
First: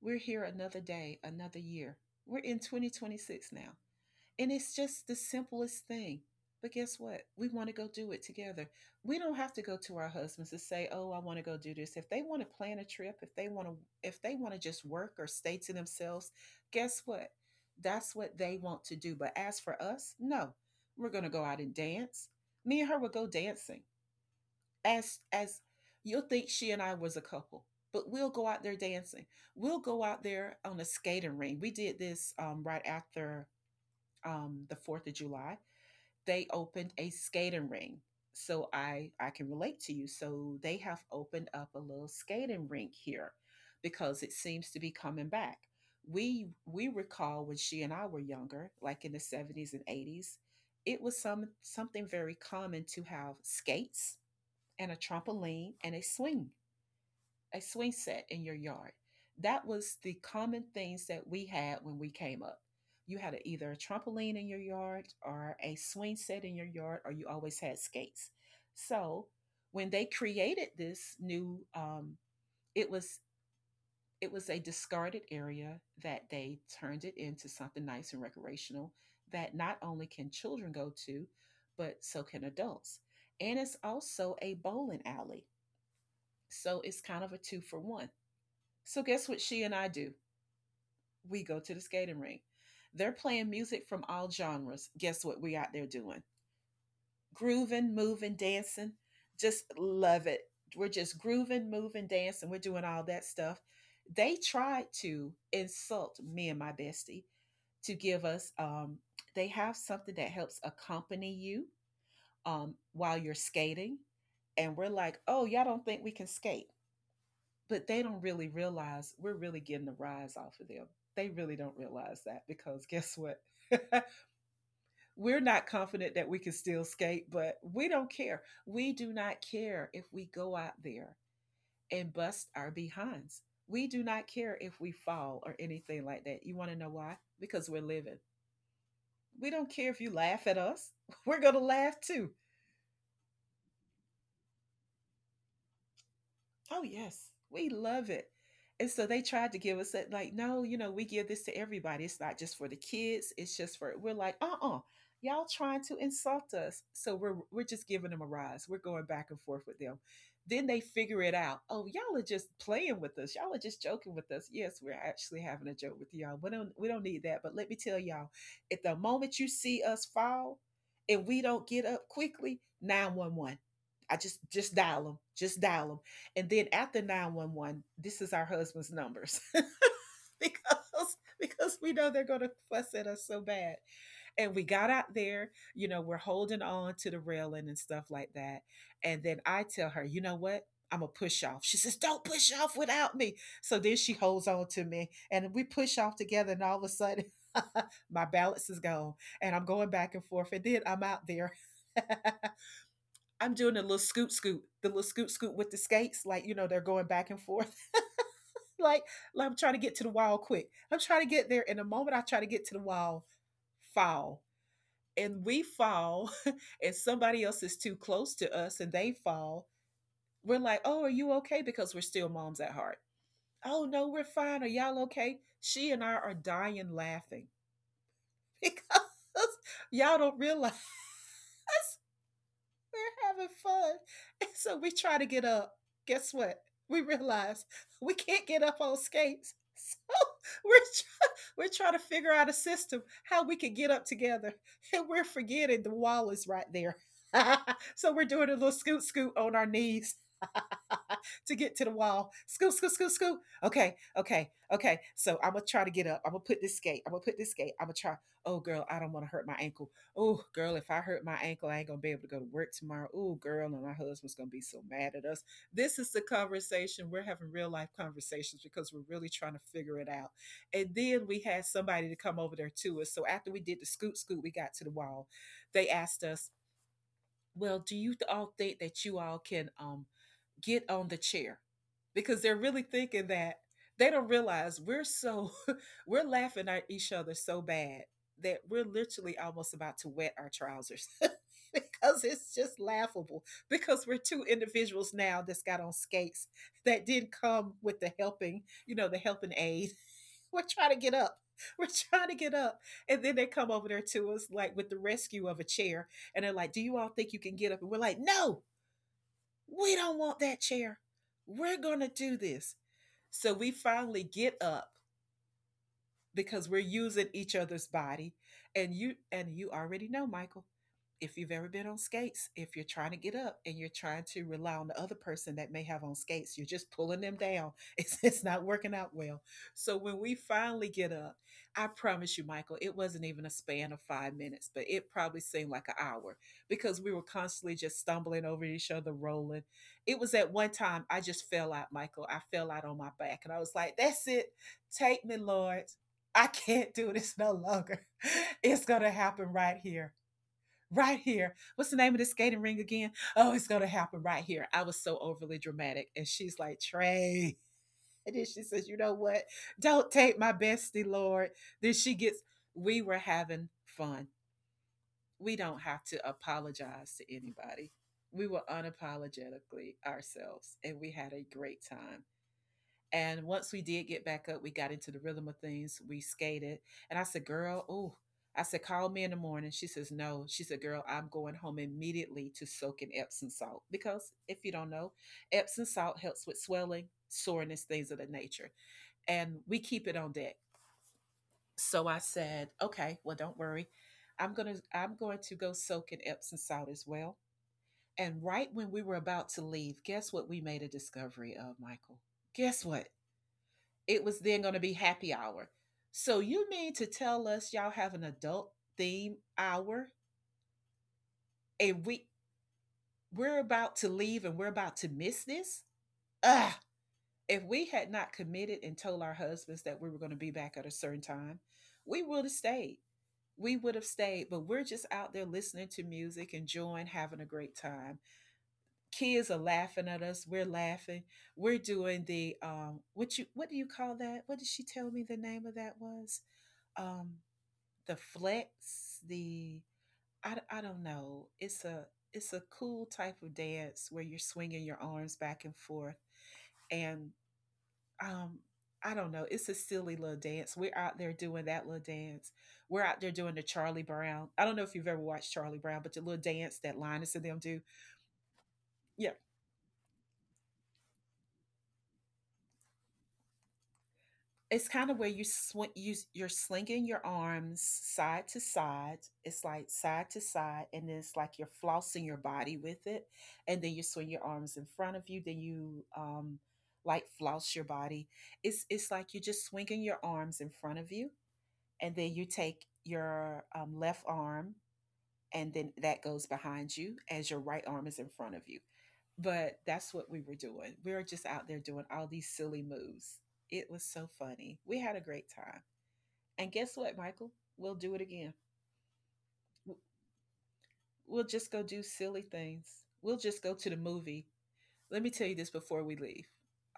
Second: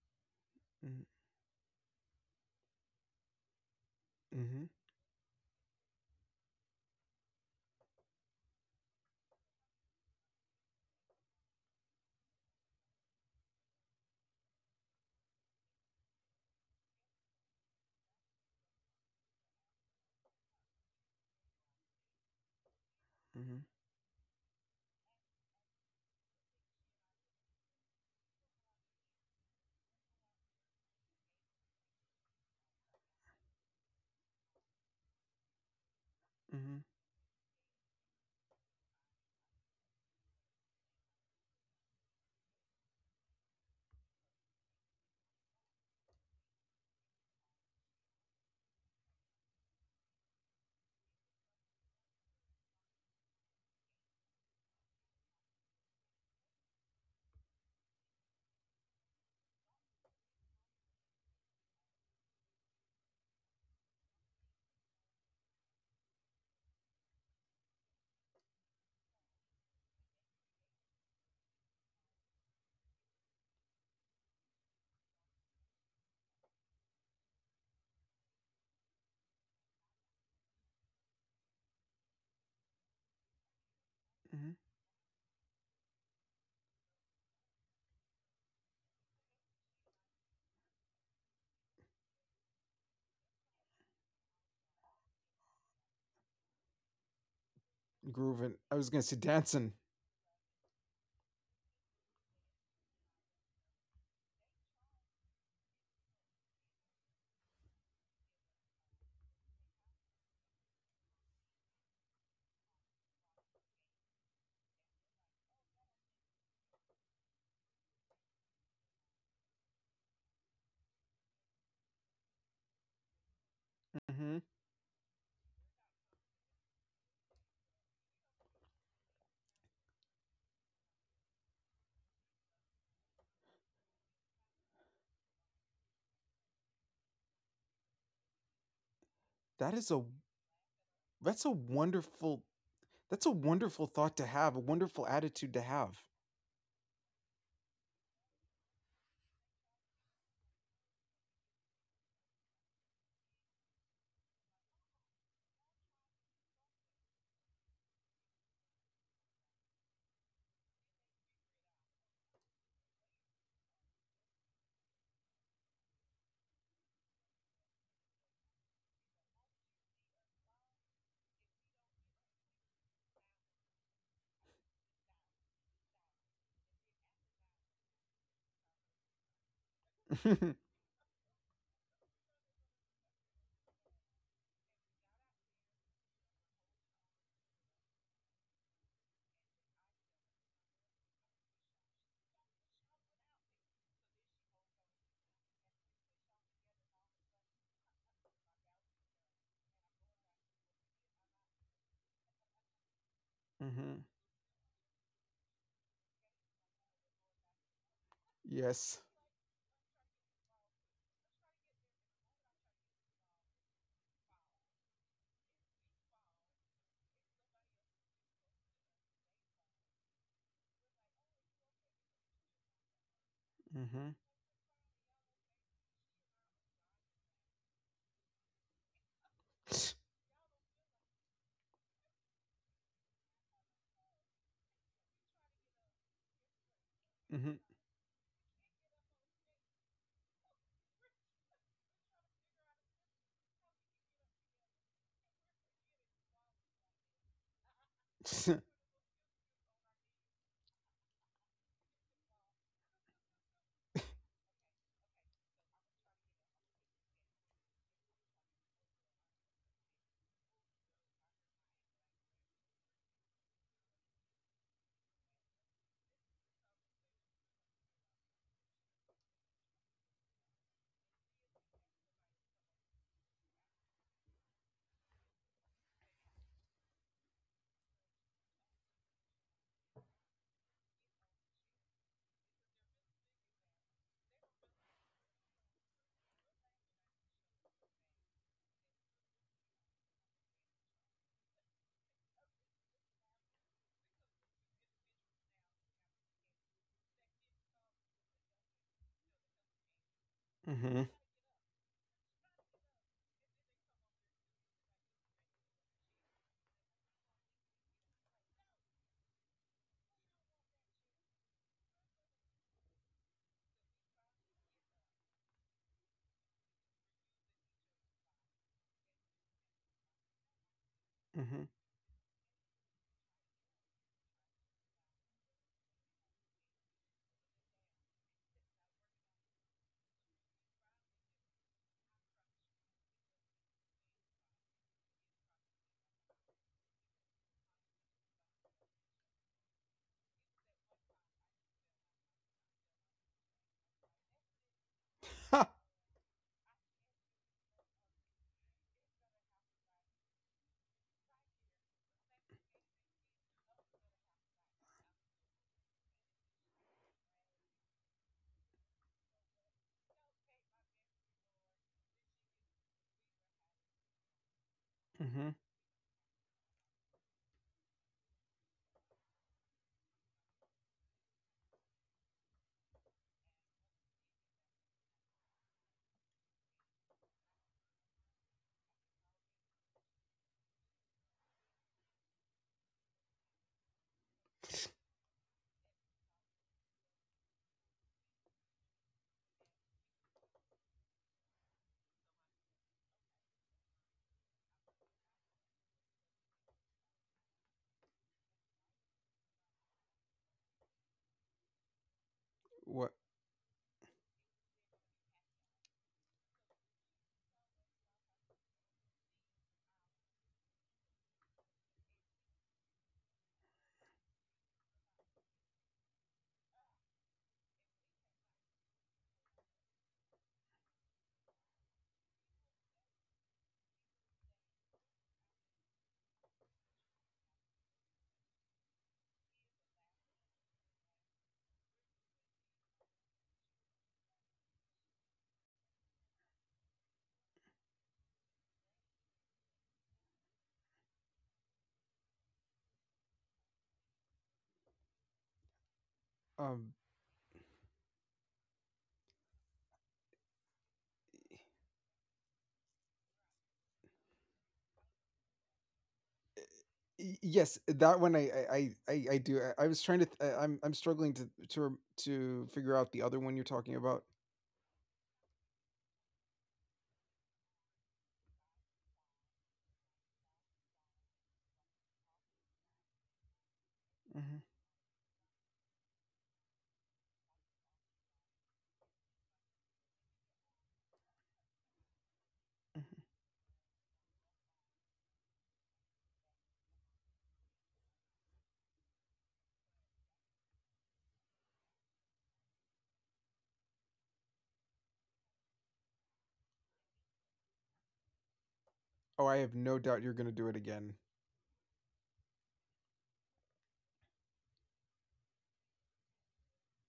[SPEAKER 1] We're here another
[SPEAKER 2] mm,
[SPEAKER 1] day, another year. We're in twenty twenty-six now. And
[SPEAKER 2] mhm,
[SPEAKER 1] it's just the simplest thing. But guess what? We want to go do it together. We don't have to go to our husbands and say, "Oh, I want to go do this." If they want to plan a trip, if they want to if they want to just work or stay to themselves, guess what? That's what they want to do. But as for us, no. We're going to go out and dance. Me and her will go
[SPEAKER 2] mhm.
[SPEAKER 1] dancing. As as you'll think she and I was a couple, but we'll go out there dancing. We'll go out there on a skating rink. We did this um, right after um, the Fourth of July, they
[SPEAKER 2] Hmm,
[SPEAKER 1] opened a skating rink. So I I can relate to you. So they have opened up a little skating rink here because it seems to be coming back. We we recall when she and I were younger, like in the seventies and eighties, it was some something very common to have skates and a trampoline and a swing a swing set in your yard. That was the common things that we had when we came up. You had a, either a trampoline in your yard or a swing set in your yard, or you always had skates. So when they created this new, um, it was it was a discarded area that they turned it into something nice and recreational, that not only can children go to, but so can adults. And it's also
[SPEAKER 2] hmm.
[SPEAKER 1] a bowling alley. So it's kind of a two for one. So guess what she and I do? We go to the skating rink. They're playing music from all genres. Guess what we out there doing? Grooving, moving,
[SPEAKER 2] Grooving. I was
[SPEAKER 1] dancing.
[SPEAKER 2] gonna say
[SPEAKER 1] Just
[SPEAKER 2] dancing.
[SPEAKER 1] love it. We're just grooving, moving, dancing. We're doing all that stuff. They tried to insult me and my bestie to give us um they have something that helps accompany you um while you're skating. And we're like, oh, y'all don't think we can skate. But they don't really realize we're really getting the rise off of them. They really don't realize that, because guess what?
[SPEAKER 2] Hmm.
[SPEAKER 1] We're not confident that we can still skate, but we don't care. We do not care if we go out there and bust our behinds. We do not care if we fall or anything like that. You want to know why? Because we're living. We don't
[SPEAKER 2] That is
[SPEAKER 1] care
[SPEAKER 2] a
[SPEAKER 1] if you laugh at us.
[SPEAKER 2] that's
[SPEAKER 1] We're
[SPEAKER 2] a
[SPEAKER 1] going to laugh too.
[SPEAKER 2] wonderful that's a wonderful thought to have. A wonderful attitude to have.
[SPEAKER 1] Oh, yes. We love it. And so they tried to give us that, like, no, you know, we give this to everybody. It's not just for the kids. It's just for, we're like, uh uh you all trying to insult us. So we're, we're just giving them a rise. We're going back and forth with them. Then they figure it out. Oh, y'all are just playing with us. Y'all are just joking with us. Yes, we're actually having a joke with y'all. We don't, we don't need that. But let me tell y'all, at the moment you see us fall and we don't get up quickly, nine one one. I just just dial them, just dial them. And then after nine one one, this is our husband's numbers.
[SPEAKER 2] hmm.
[SPEAKER 1] because because we know they're gonna fuss at us so bad. And we got out there, you know, we're holding on to the railing and stuff like that. And then I tell her, you know what? I'm gonna push off. She says, Don't push off without me. So then she holds on to me and we push off together, and all of a sudden my balance is gone, and I'm going back and forth, and then I'm out there. I'm doing a little scoot scoot, the little scoot scoot with the skates, like, you know, they're going back and forth.
[SPEAKER 2] Yes.
[SPEAKER 1] Like, like I'm trying to get to the wall quick. I'm trying to get there, and the moment I try to get to the wall, fall, and we fall, and somebody else is too close to us, and they fall. We're like, oh, are you okay? Because we're still moms at heart. Oh
[SPEAKER 2] Hmm.
[SPEAKER 1] no, we're fine. Are y'all okay? She and I are dying laughing because y'all don't realize we're having fun. And so we try to get up. Guess what? We
[SPEAKER 2] Hmm.
[SPEAKER 1] realize we can't get up on skates. So we're try- we're trying to figure out a system how we could get up together, and we're forgetting the wall is right there. So we're doing a little scoot scoot on our knees to get to the wall. Scoot scoot scoot scoot. Okay, okay, okay. So I'm gonna try to get up. I'm gonna put this skate. I'm gonna put this skate. I'm gonna try. Oh girl, I don't want to hurt my ankle. Oh girl, if I hurt my ankle, I ain't gonna be able to go to work tomorrow. Oh girl, and my husband's gonna be so mad at us. This is the conversation we're having, real life conversations, because we're really trying to figure it out. And then we had somebody to come over there to us. So after we did the scoot scoot, we got to the wall. They asked us, well, do you all think that you all can um, get on the chair? Because they're really thinking that, they don't realize we're so, we're laughing at each other so bad that we're literally almost about to wet our trousers because it's just laughable. Because we're two individuals now that's got on skates that didn't come with the helping, you know, the helping aid. We're trying
[SPEAKER 2] Hmm.
[SPEAKER 1] to get up. We're trying to get up. And then they come over there to us like with the rescue of a chair, and they're like, Do you all think you can get up? And we're like, No, we don't want that chair. We're going to do this. So we finally get up because we're using each other's body and you and you already know, Michael. If you've
[SPEAKER 2] Hmm.
[SPEAKER 1] ever been on skates, if you're trying to get up and you're trying to rely on the other person that may have on skates, you're just pulling them down. it's, it's not working out well. So when we finally get up, I promise you, Michael, it wasn't even a span of five minutes, but it probably seemed like an hour because we were constantly just stumbling over each other, rolling. It was at one time I just fell out, Michael. I fell out on my back and I was like, that's it. Take me,
[SPEAKER 2] Ha.
[SPEAKER 1] Lord. I can't do this no longer. It's going to happen right here. Right here. What's the name of this skating ring again? Oh, it's going to happen right here. I was so overly dramatic. And she's like, Trey. And then she says, you know what? Don't take my bestie, Lord. Then she gets, we were having fun.
[SPEAKER 2] Hmm.
[SPEAKER 1] We don't have to apologize to anybody. We were unapologetically ourselves and we had a great time. And once we did get back up, we got into the rhythm of things. We skated. And I said, girl, oh, I said, call me in the morning. She says, no. She said, girl, I'm going home immediately to soak in Epsom salt. Because if you don't know, Epsom salt helps with swelling, soreness, things of that nature. And we keep it on deck. So I said, okay, well, don't worry. I'm gonna I'm going to go soak in Epsom salt as well. And right when we were about to leave, guess what we made a discovery of, Michael? Guess
[SPEAKER 2] What?
[SPEAKER 1] what? It was then going to be happy hour. So you mean to tell us, y'all have an adult theme hour and we we're about to leave and we're about to miss this? Ugh. If we had not committed and told our husbands that we were going to be back at a certain time, we would have stayed. We would have stayed, but we're just out there listening to music, enjoying, having a great time. Kids are laughing at us. We're laughing. We're doing the um, what you what do you call that? What did she tell me the name of that was? Um, the flex, the I, I don't know. It's a it's a cool type of dance where you're swinging your arms back and forth,
[SPEAKER 2] Um.
[SPEAKER 1] and um, I don't know. It's a silly little dance. We're out there doing that little dance. We're out there doing the Charlie Brown. I don't know if you've ever watched Charlie Brown, but the little dance that
[SPEAKER 2] y-
[SPEAKER 1] Linus and them
[SPEAKER 2] Yes,
[SPEAKER 1] do.
[SPEAKER 2] that one I I I, I I
[SPEAKER 1] Yeah,
[SPEAKER 2] do. I, I was trying to. Th- I, I'm I'm struggling to to rem- to figure out the other one you're talking about.
[SPEAKER 1] it's kind of where you swing, you you're slinging your arms side to side. It's like side to side, and then it's like you're flossing your body with it, and then you swing your
[SPEAKER 2] Hmm.
[SPEAKER 1] arms in front of you. Then you um, like floss your body. It's it's like you're just swinging your arms in front of you, and then you take
[SPEAKER 2] Hmm.
[SPEAKER 1] your um, left arm and then that goes behind you as your right arm is in front of you. But that's what we were doing. We were just out there doing all these silly moves. It was so funny. We had a great time. And guess what, Michael? We'll do it again.
[SPEAKER 2] Oh, I have no doubt you're gonna do it again.
[SPEAKER 1] We'll just go do silly things. We'll just go to the movie. Let me tell you this before we leave.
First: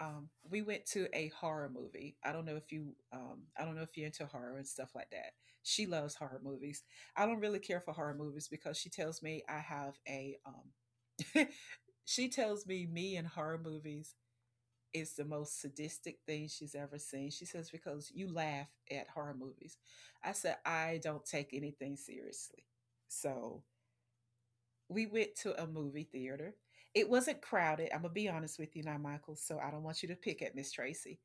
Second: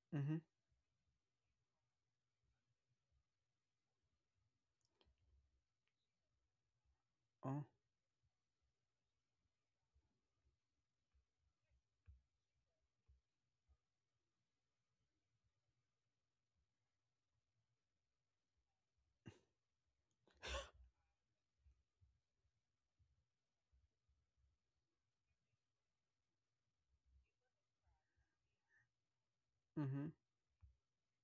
[SPEAKER 1] Um,
[SPEAKER 2] Hmm.
[SPEAKER 1] we went to a horror movie. I don't know if you, um, I don't know if you're into horror and stuff like that. She loves horror movies. I don't really
[SPEAKER 2] Oh.
[SPEAKER 1] care for horror movies because she tells me I have a um, she tells me me and horror movies is the most sadistic thing she's ever seen. She says because you laugh at horror movies. I said I don't take anything seriously. So we went to a movie theater. It wasn't crowded. I'm gonna be honest with you now, Michael. So I don't want
[SPEAKER 2] Hmm.
[SPEAKER 1] you to pick at Miss Tracy.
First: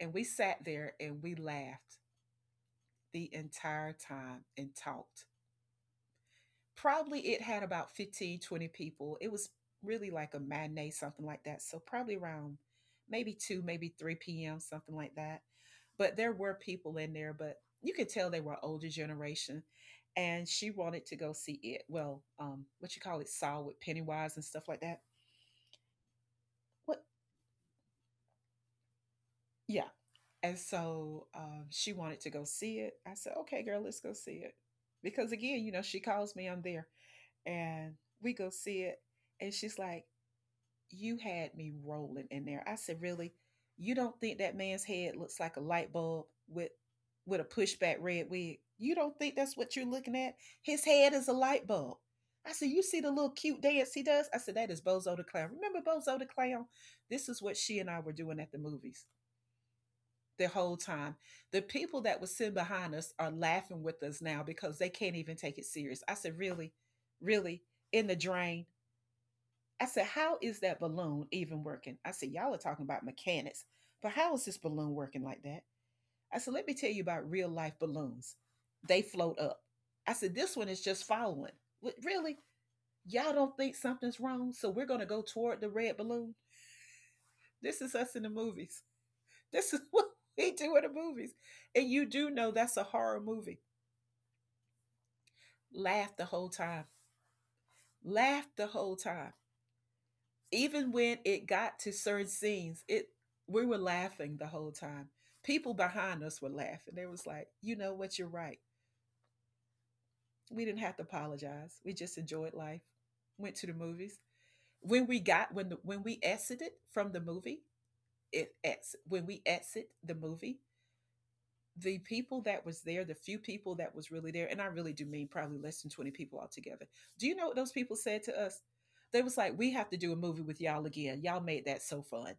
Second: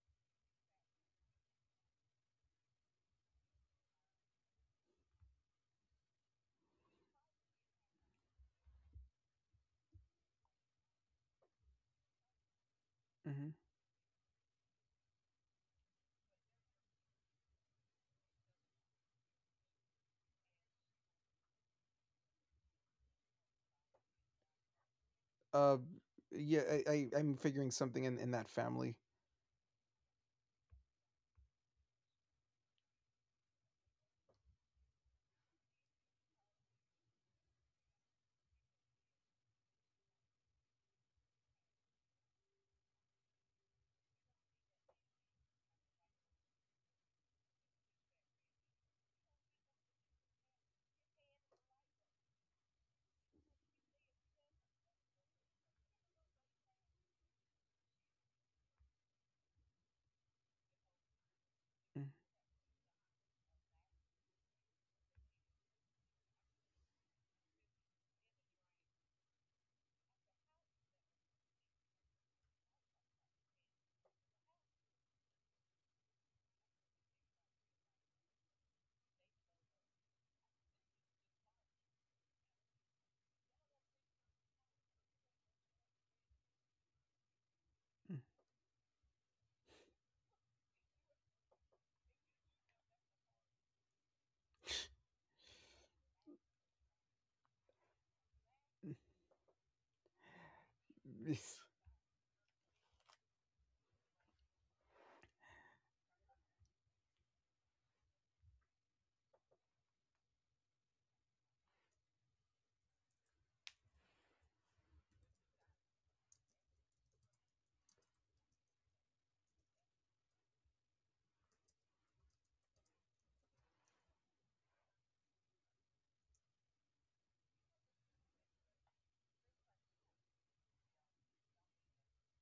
[SPEAKER 1] And we sat there and we laughed the entire time and talked. Probably it had about fifteen, twenty people. It was really like a matinee, something like that. So probably around maybe
[SPEAKER 2] Hmm.
[SPEAKER 1] two, maybe three p m, something like that. But there were people in there, but you could tell they were older generation. And she wanted to go see it. Well, um, what you call it, Saw with Pennywise and stuff like that.
[SPEAKER 2] Uh, yeah, I,
[SPEAKER 1] What?
[SPEAKER 2] I I'm figuring something in in that family.
[SPEAKER 1] Yeah. And so um, she wanted to go see it. I said, okay, girl, let's go see it. Because again, you know, she calls me, I'm there. And we go see it. And she's like, you had me rolling in there. I said, really? You don't think that man's head looks like a light bulb with with a pushback red wig? You don't think that's what you're looking at? His head is a light bulb. I said, you see the little cute dance he does? I said, that is Bozo the Clown. Remember Bozo the Clown? This is what she and I were doing at the movies the whole time. The people that were sitting behind us are laughing with us now because they can't even take it serious. I said, really? Really? In the drain? I said, how is that balloon even working? I said, y'all are talking about mechanics, but how is this balloon working like that? I said, let me tell you about real life balloons. They float up. I said, this one is just following. What, really? Y'all don't think something's wrong? So we're going to go toward the red balloon? This is us in the movies. This is what we do in the movies. And you do know that's a horror movie. Laugh the whole time. Laugh the whole time even when it got to certain scenes, it we were laughing the whole time. People behind us were laughing. They was like, you know what, you're right. We didn't have to apologize. We just enjoyed life. Went to the movies. When we got when the, when we exited from the movie, it ex, when we exit the movie, the people that was there, the few people that was really there, and I really do mean probably less than twenty people altogether. Do you know what those people said to us? They was like, we have to do a movie with y'all again. Y'all made that so fun.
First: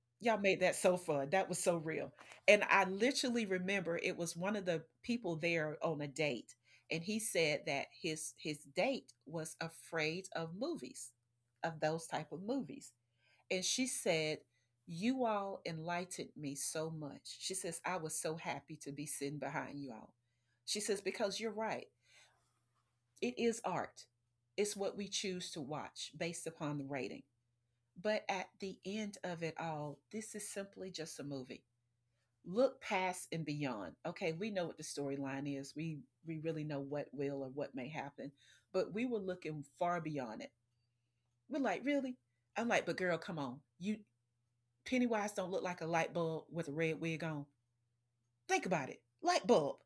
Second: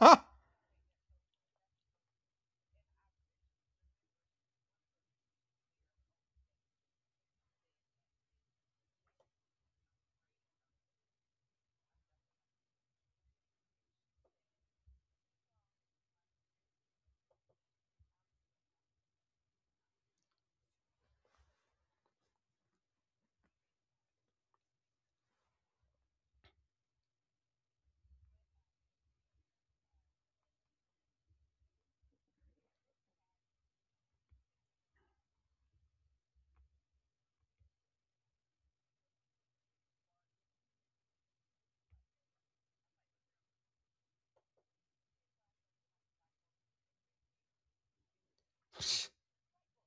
[SPEAKER 2] I
[SPEAKER 1] Y'all made that so fun. That was so real. And I literally remember it was one of the people there on a date and he said that his his date was afraid of movies, of those type of movies. And she said, "You all enlightened me so much." She says, "I was so happy to be sitting behind you all." She says because you're right. It is art. It's what we choose to watch based upon the rating. But at the end of it all, this is simply just a movie. Look past and beyond. Okay, we know what the storyline is. We we really know what will or what may happen, but we were looking far beyond it. We're like, really? I'm like, but girl, come on. You Pennywise don't look like a light bulb with a red wig on. Think about it. Light bulb.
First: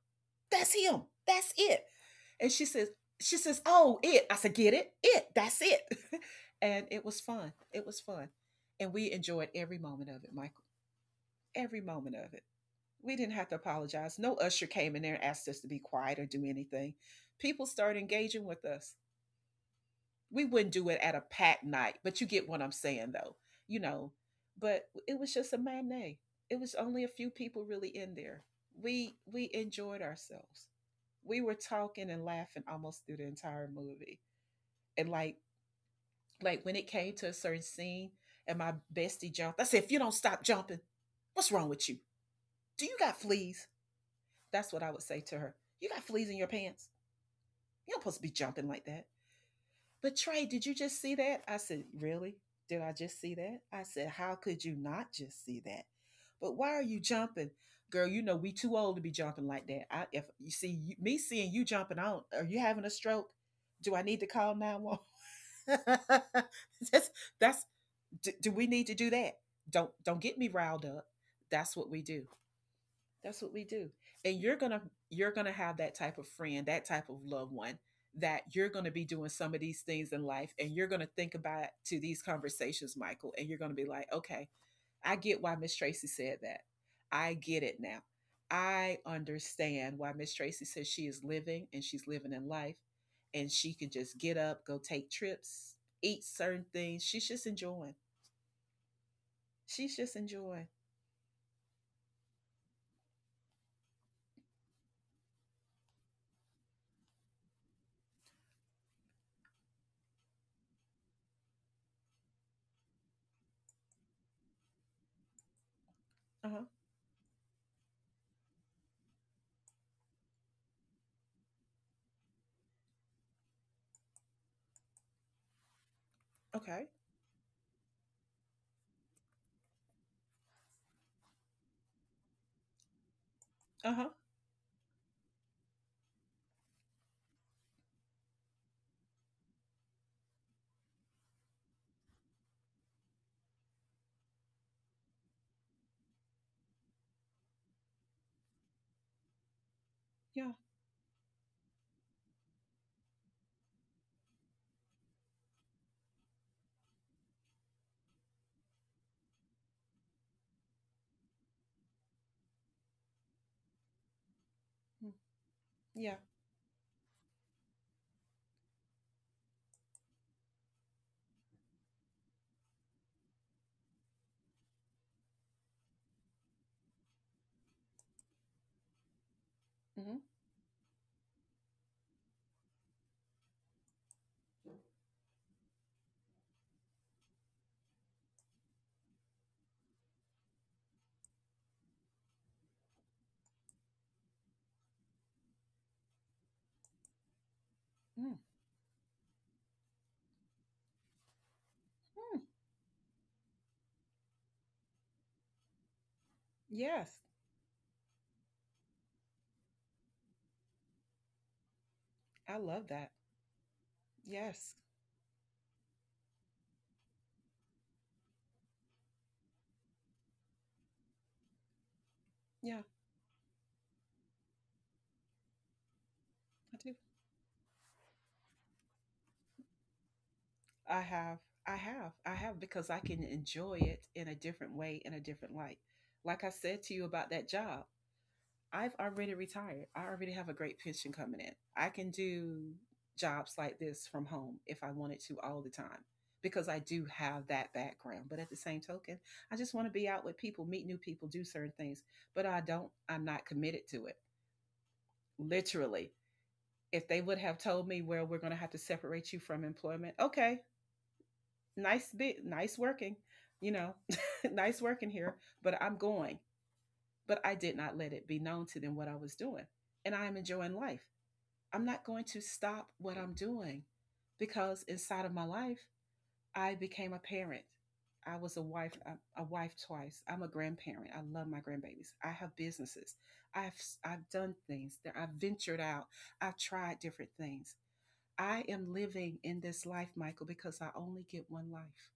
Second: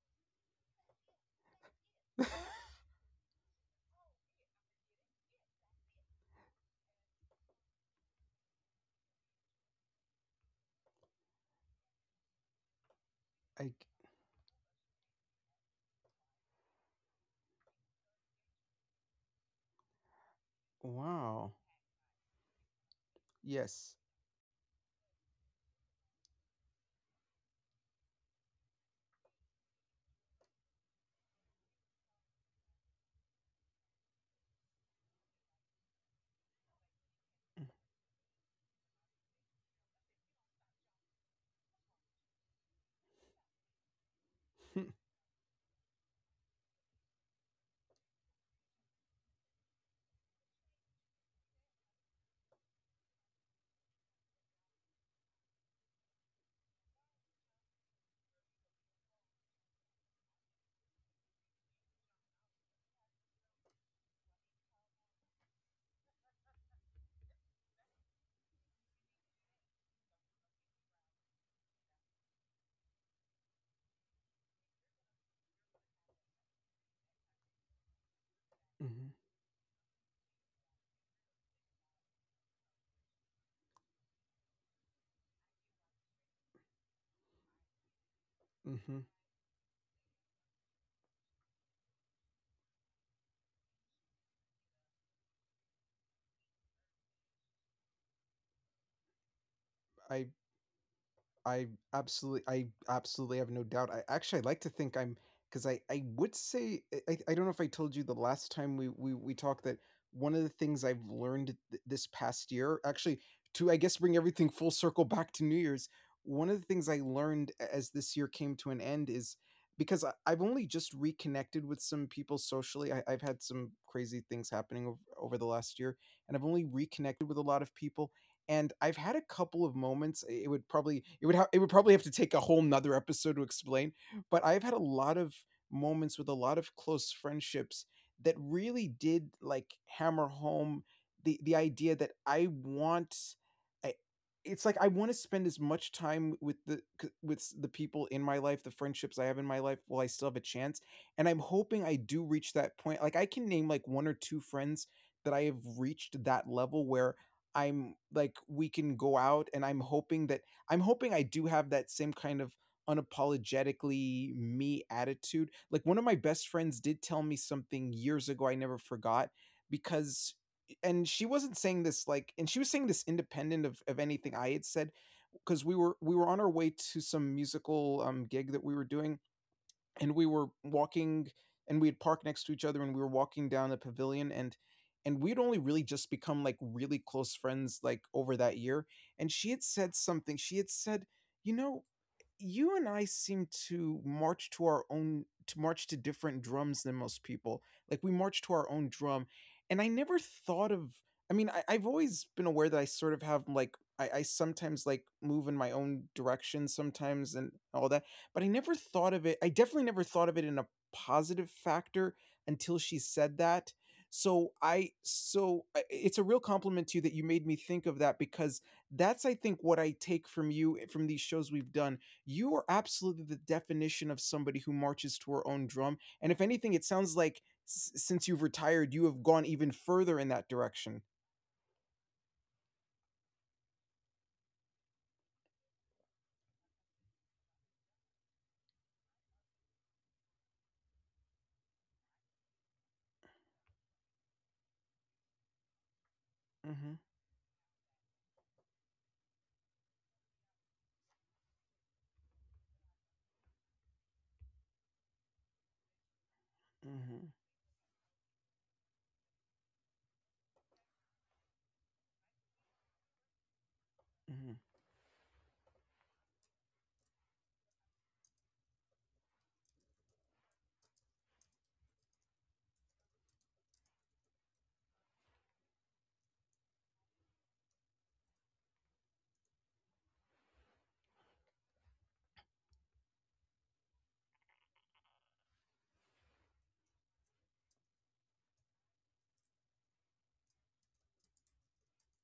[SPEAKER 1] That's him. That's it. And she says, she says, oh, it. I said, get it? It. That's it. And it was fun. It was fun. And we enjoyed every moment of it, Michael. Every moment of it. We didn't have to apologize. No usher came in there and asked us to be quiet or do anything. People started engaging with us. We wouldn't do it at a
[SPEAKER 2] Wow.
[SPEAKER 1] packed night, but you get what I'm saying, though, you
[SPEAKER 2] Yes.
[SPEAKER 1] know. But it was just a matinee. It was only a few people really in there. We we enjoyed ourselves. We were talking and laughing almost through the entire movie. And like like when it came to a certain scene, and my bestie jumped, I said, "If you don't stop jumping, what's wrong with you? Do you got fleas?" That's what I would say to her. You got fleas in your pants. You're not supposed to be jumping like that. But Trey, did you just see that? I said, really? Did I just see that? I said, how could you not just see that? But why are you jumping? Girl, you know we too old to be jumping like that. I if you see you, me seeing you jumping I don't. Are you having a stroke? Do I need to call nine one one? that's that's do, do we need to do that? Don't don't get me riled up. That's what we do that's what we do. And you're going to you're going to have that type of friend, that type of loved one that you're going to be
[SPEAKER 2] Mhm.
[SPEAKER 1] doing some of these things in life and you're going to think about to these conversations, Michael, and you're going to be like, "Okay, I get why Miss Tracy said that. I get it now.
[SPEAKER 2] Mhm.
[SPEAKER 1] I understand why Miss Tracy says she is living and she's living in life and she can just get up, go take trips, eat certain things. She's just enjoying. She's just
[SPEAKER 2] I
[SPEAKER 1] enjoying.
[SPEAKER 2] I absolutely, I absolutely have no doubt. I actually, I like to think I'm, because I, I would say I, I don't know if I told you the last time we we we talked that one of the things I've learned th- this past year, actually, to I guess bring everything full circle back to New Year's, one of the
[SPEAKER 1] Uh-huh.
[SPEAKER 2] things I learned as this year came to an end is, because I, I've only just reconnected with some people socially. I, I've had some crazy things happening over, over the last year, and I've only
[SPEAKER 1] Okay.
[SPEAKER 2] reconnected with a lot of people, and I've had a couple of moments. It would probably it would ha- it would probably have to take a whole nother episode to explain,
[SPEAKER 1] Uh-huh.
[SPEAKER 2] but I've had a lot of moments with a lot of close friendships that really did like hammer home the the idea that I want. I- It's like I want to spend as much time with the c- with s- the people in my life, the friendships I have in my life, while I still have a
[SPEAKER 1] Yeah.
[SPEAKER 2] chance. And I'm hoping I do reach that point. Like I can name like one or two friends that I have reached that level where I'm like we can go out, and I'm hoping that I'm hoping I do have that same kind of unapologetically me
[SPEAKER 1] Mm.
[SPEAKER 2] attitude. Like one of my
[SPEAKER 1] Yeah.
[SPEAKER 2] best friends did tell me something years ago I never forgot, because and she wasn't saying this, like, and she was saying this independent of, of anything I had said, because we were we were on our way to some musical um gig that we were doing, and we
[SPEAKER 1] Mhm.
[SPEAKER 2] were walking, and we had parked next to each other, and we were walking down the pavilion, and and we'd only really just become like really close friends, like, over that year, and she had said something. She had said, you know, you and I seem to march to our own to march to different drums than most people. Like we march
[SPEAKER 1] Mm.
[SPEAKER 2] to our own drum. And I never thought of, I mean, I, I've always
[SPEAKER 1] Hmm,
[SPEAKER 2] been aware that I sort of have, like, I, I sometimes like move in my own direction
[SPEAKER 1] yes,
[SPEAKER 2] sometimes and all that. But I never thought of it, I definitely never thought of it in a positive factor
[SPEAKER 1] I
[SPEAKER 2] until
[SPEAKER 1] love
[SPEAKER 2] she
[SPEAKER 1] that.
[SPEAKER 2] said that. So
[SPEAKER 1] Yes,
[SPEAKER 2] I so I- it's a real compliment to you that you made me think of that, because that's, I think, what I take from you from these shows we've done. You are
[SPEAKER 1] yeah,
[SPEAKER 2] absolutely the definition of somebody who marches to her own drum. And if anything,
[SPEAKER 1] I
[SPEAKER 2] it
[SPEAKER 1] do.
[SPEAKER 2] sounds like s- since you've retired, you have gone even further in that direction.
[SPEAKER 1] I have, I have, I have because I can enjoy it in a different way, in a different light. Like I said to you about that job, I've already retired. I already have a great pension coming in. I can do jobs like this from home if I wanted to all the time because I
[SPEAKER 2] Mm-hmm.
[SPEAKER 1] do have that background. But at the same token, I just want to be out with people, meet new people, do certain things, but I don't, I'm not committed to it. Literally, if they
[SPEAKER 2] Mm-hmm.
[SPEAKER 1] would have told me, well, we're going to have to separate you from employment, okay, nice bit, nice working, you know,
[SPEAKER 2] Mm-hmm.
[SPEAKER 1] nice working here, but I'm going. But I did not let it be known to them what I was doing. And I am enjoying life. I'm not going to stop what I'm doing because inside of my life, I became a parent. I was a wife, a, a wife twice. I'm a grandparent. I love my grandbabies. I have businesses. I've I've done things that I've ventured out. I've tried different things. I am living in this life, Michael, because I only get one life.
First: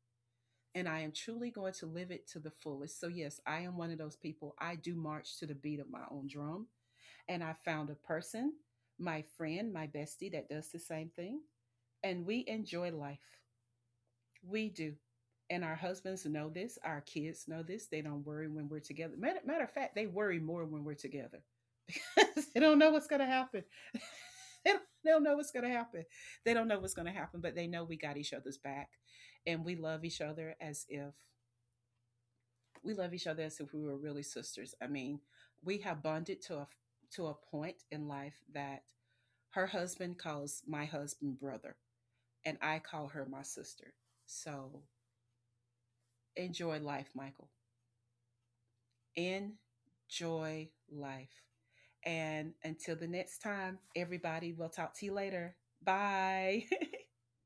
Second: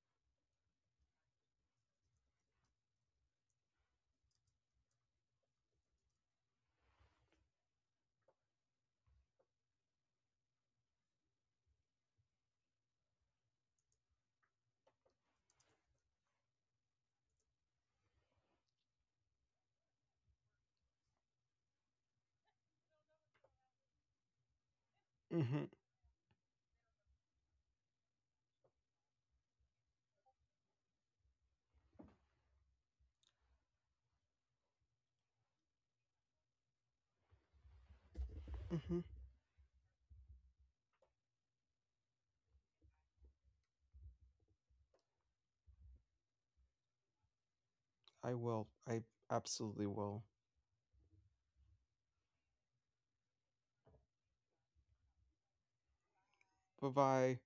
[SPEAKER 1] And I am truly going to live it to the fullest. So, yes, I am one of those people. I do march to the beat of my own drum. And I found a person, my friend, my bestie, that does the same thing. And we enjoy life. We do. And our husbands know this. Our kids know this. They don't worry when we're together. Matter, matter of fact, they worry more when we're together because they don't know what's going to happen. they, don't, they don't know what's going to happen. They don't know what's going to happen, but they know we got each other's back and we love each other as if we love each other as if we were really sisters. I mean, we have bonded to a to a point in life that
[SPEAKER 2] Mm-hmm.
[SPEAKER 1] her husband calls my husband brother and I call her my sister. So enjoy life, Michael.
[SPEAKER 2] I will. I absolutely will.
[SPEAKER 1] Enjoy life. And until the next time, everybody, we'll talk to you later. Bye.
[SPEAKER 2] Bye bye.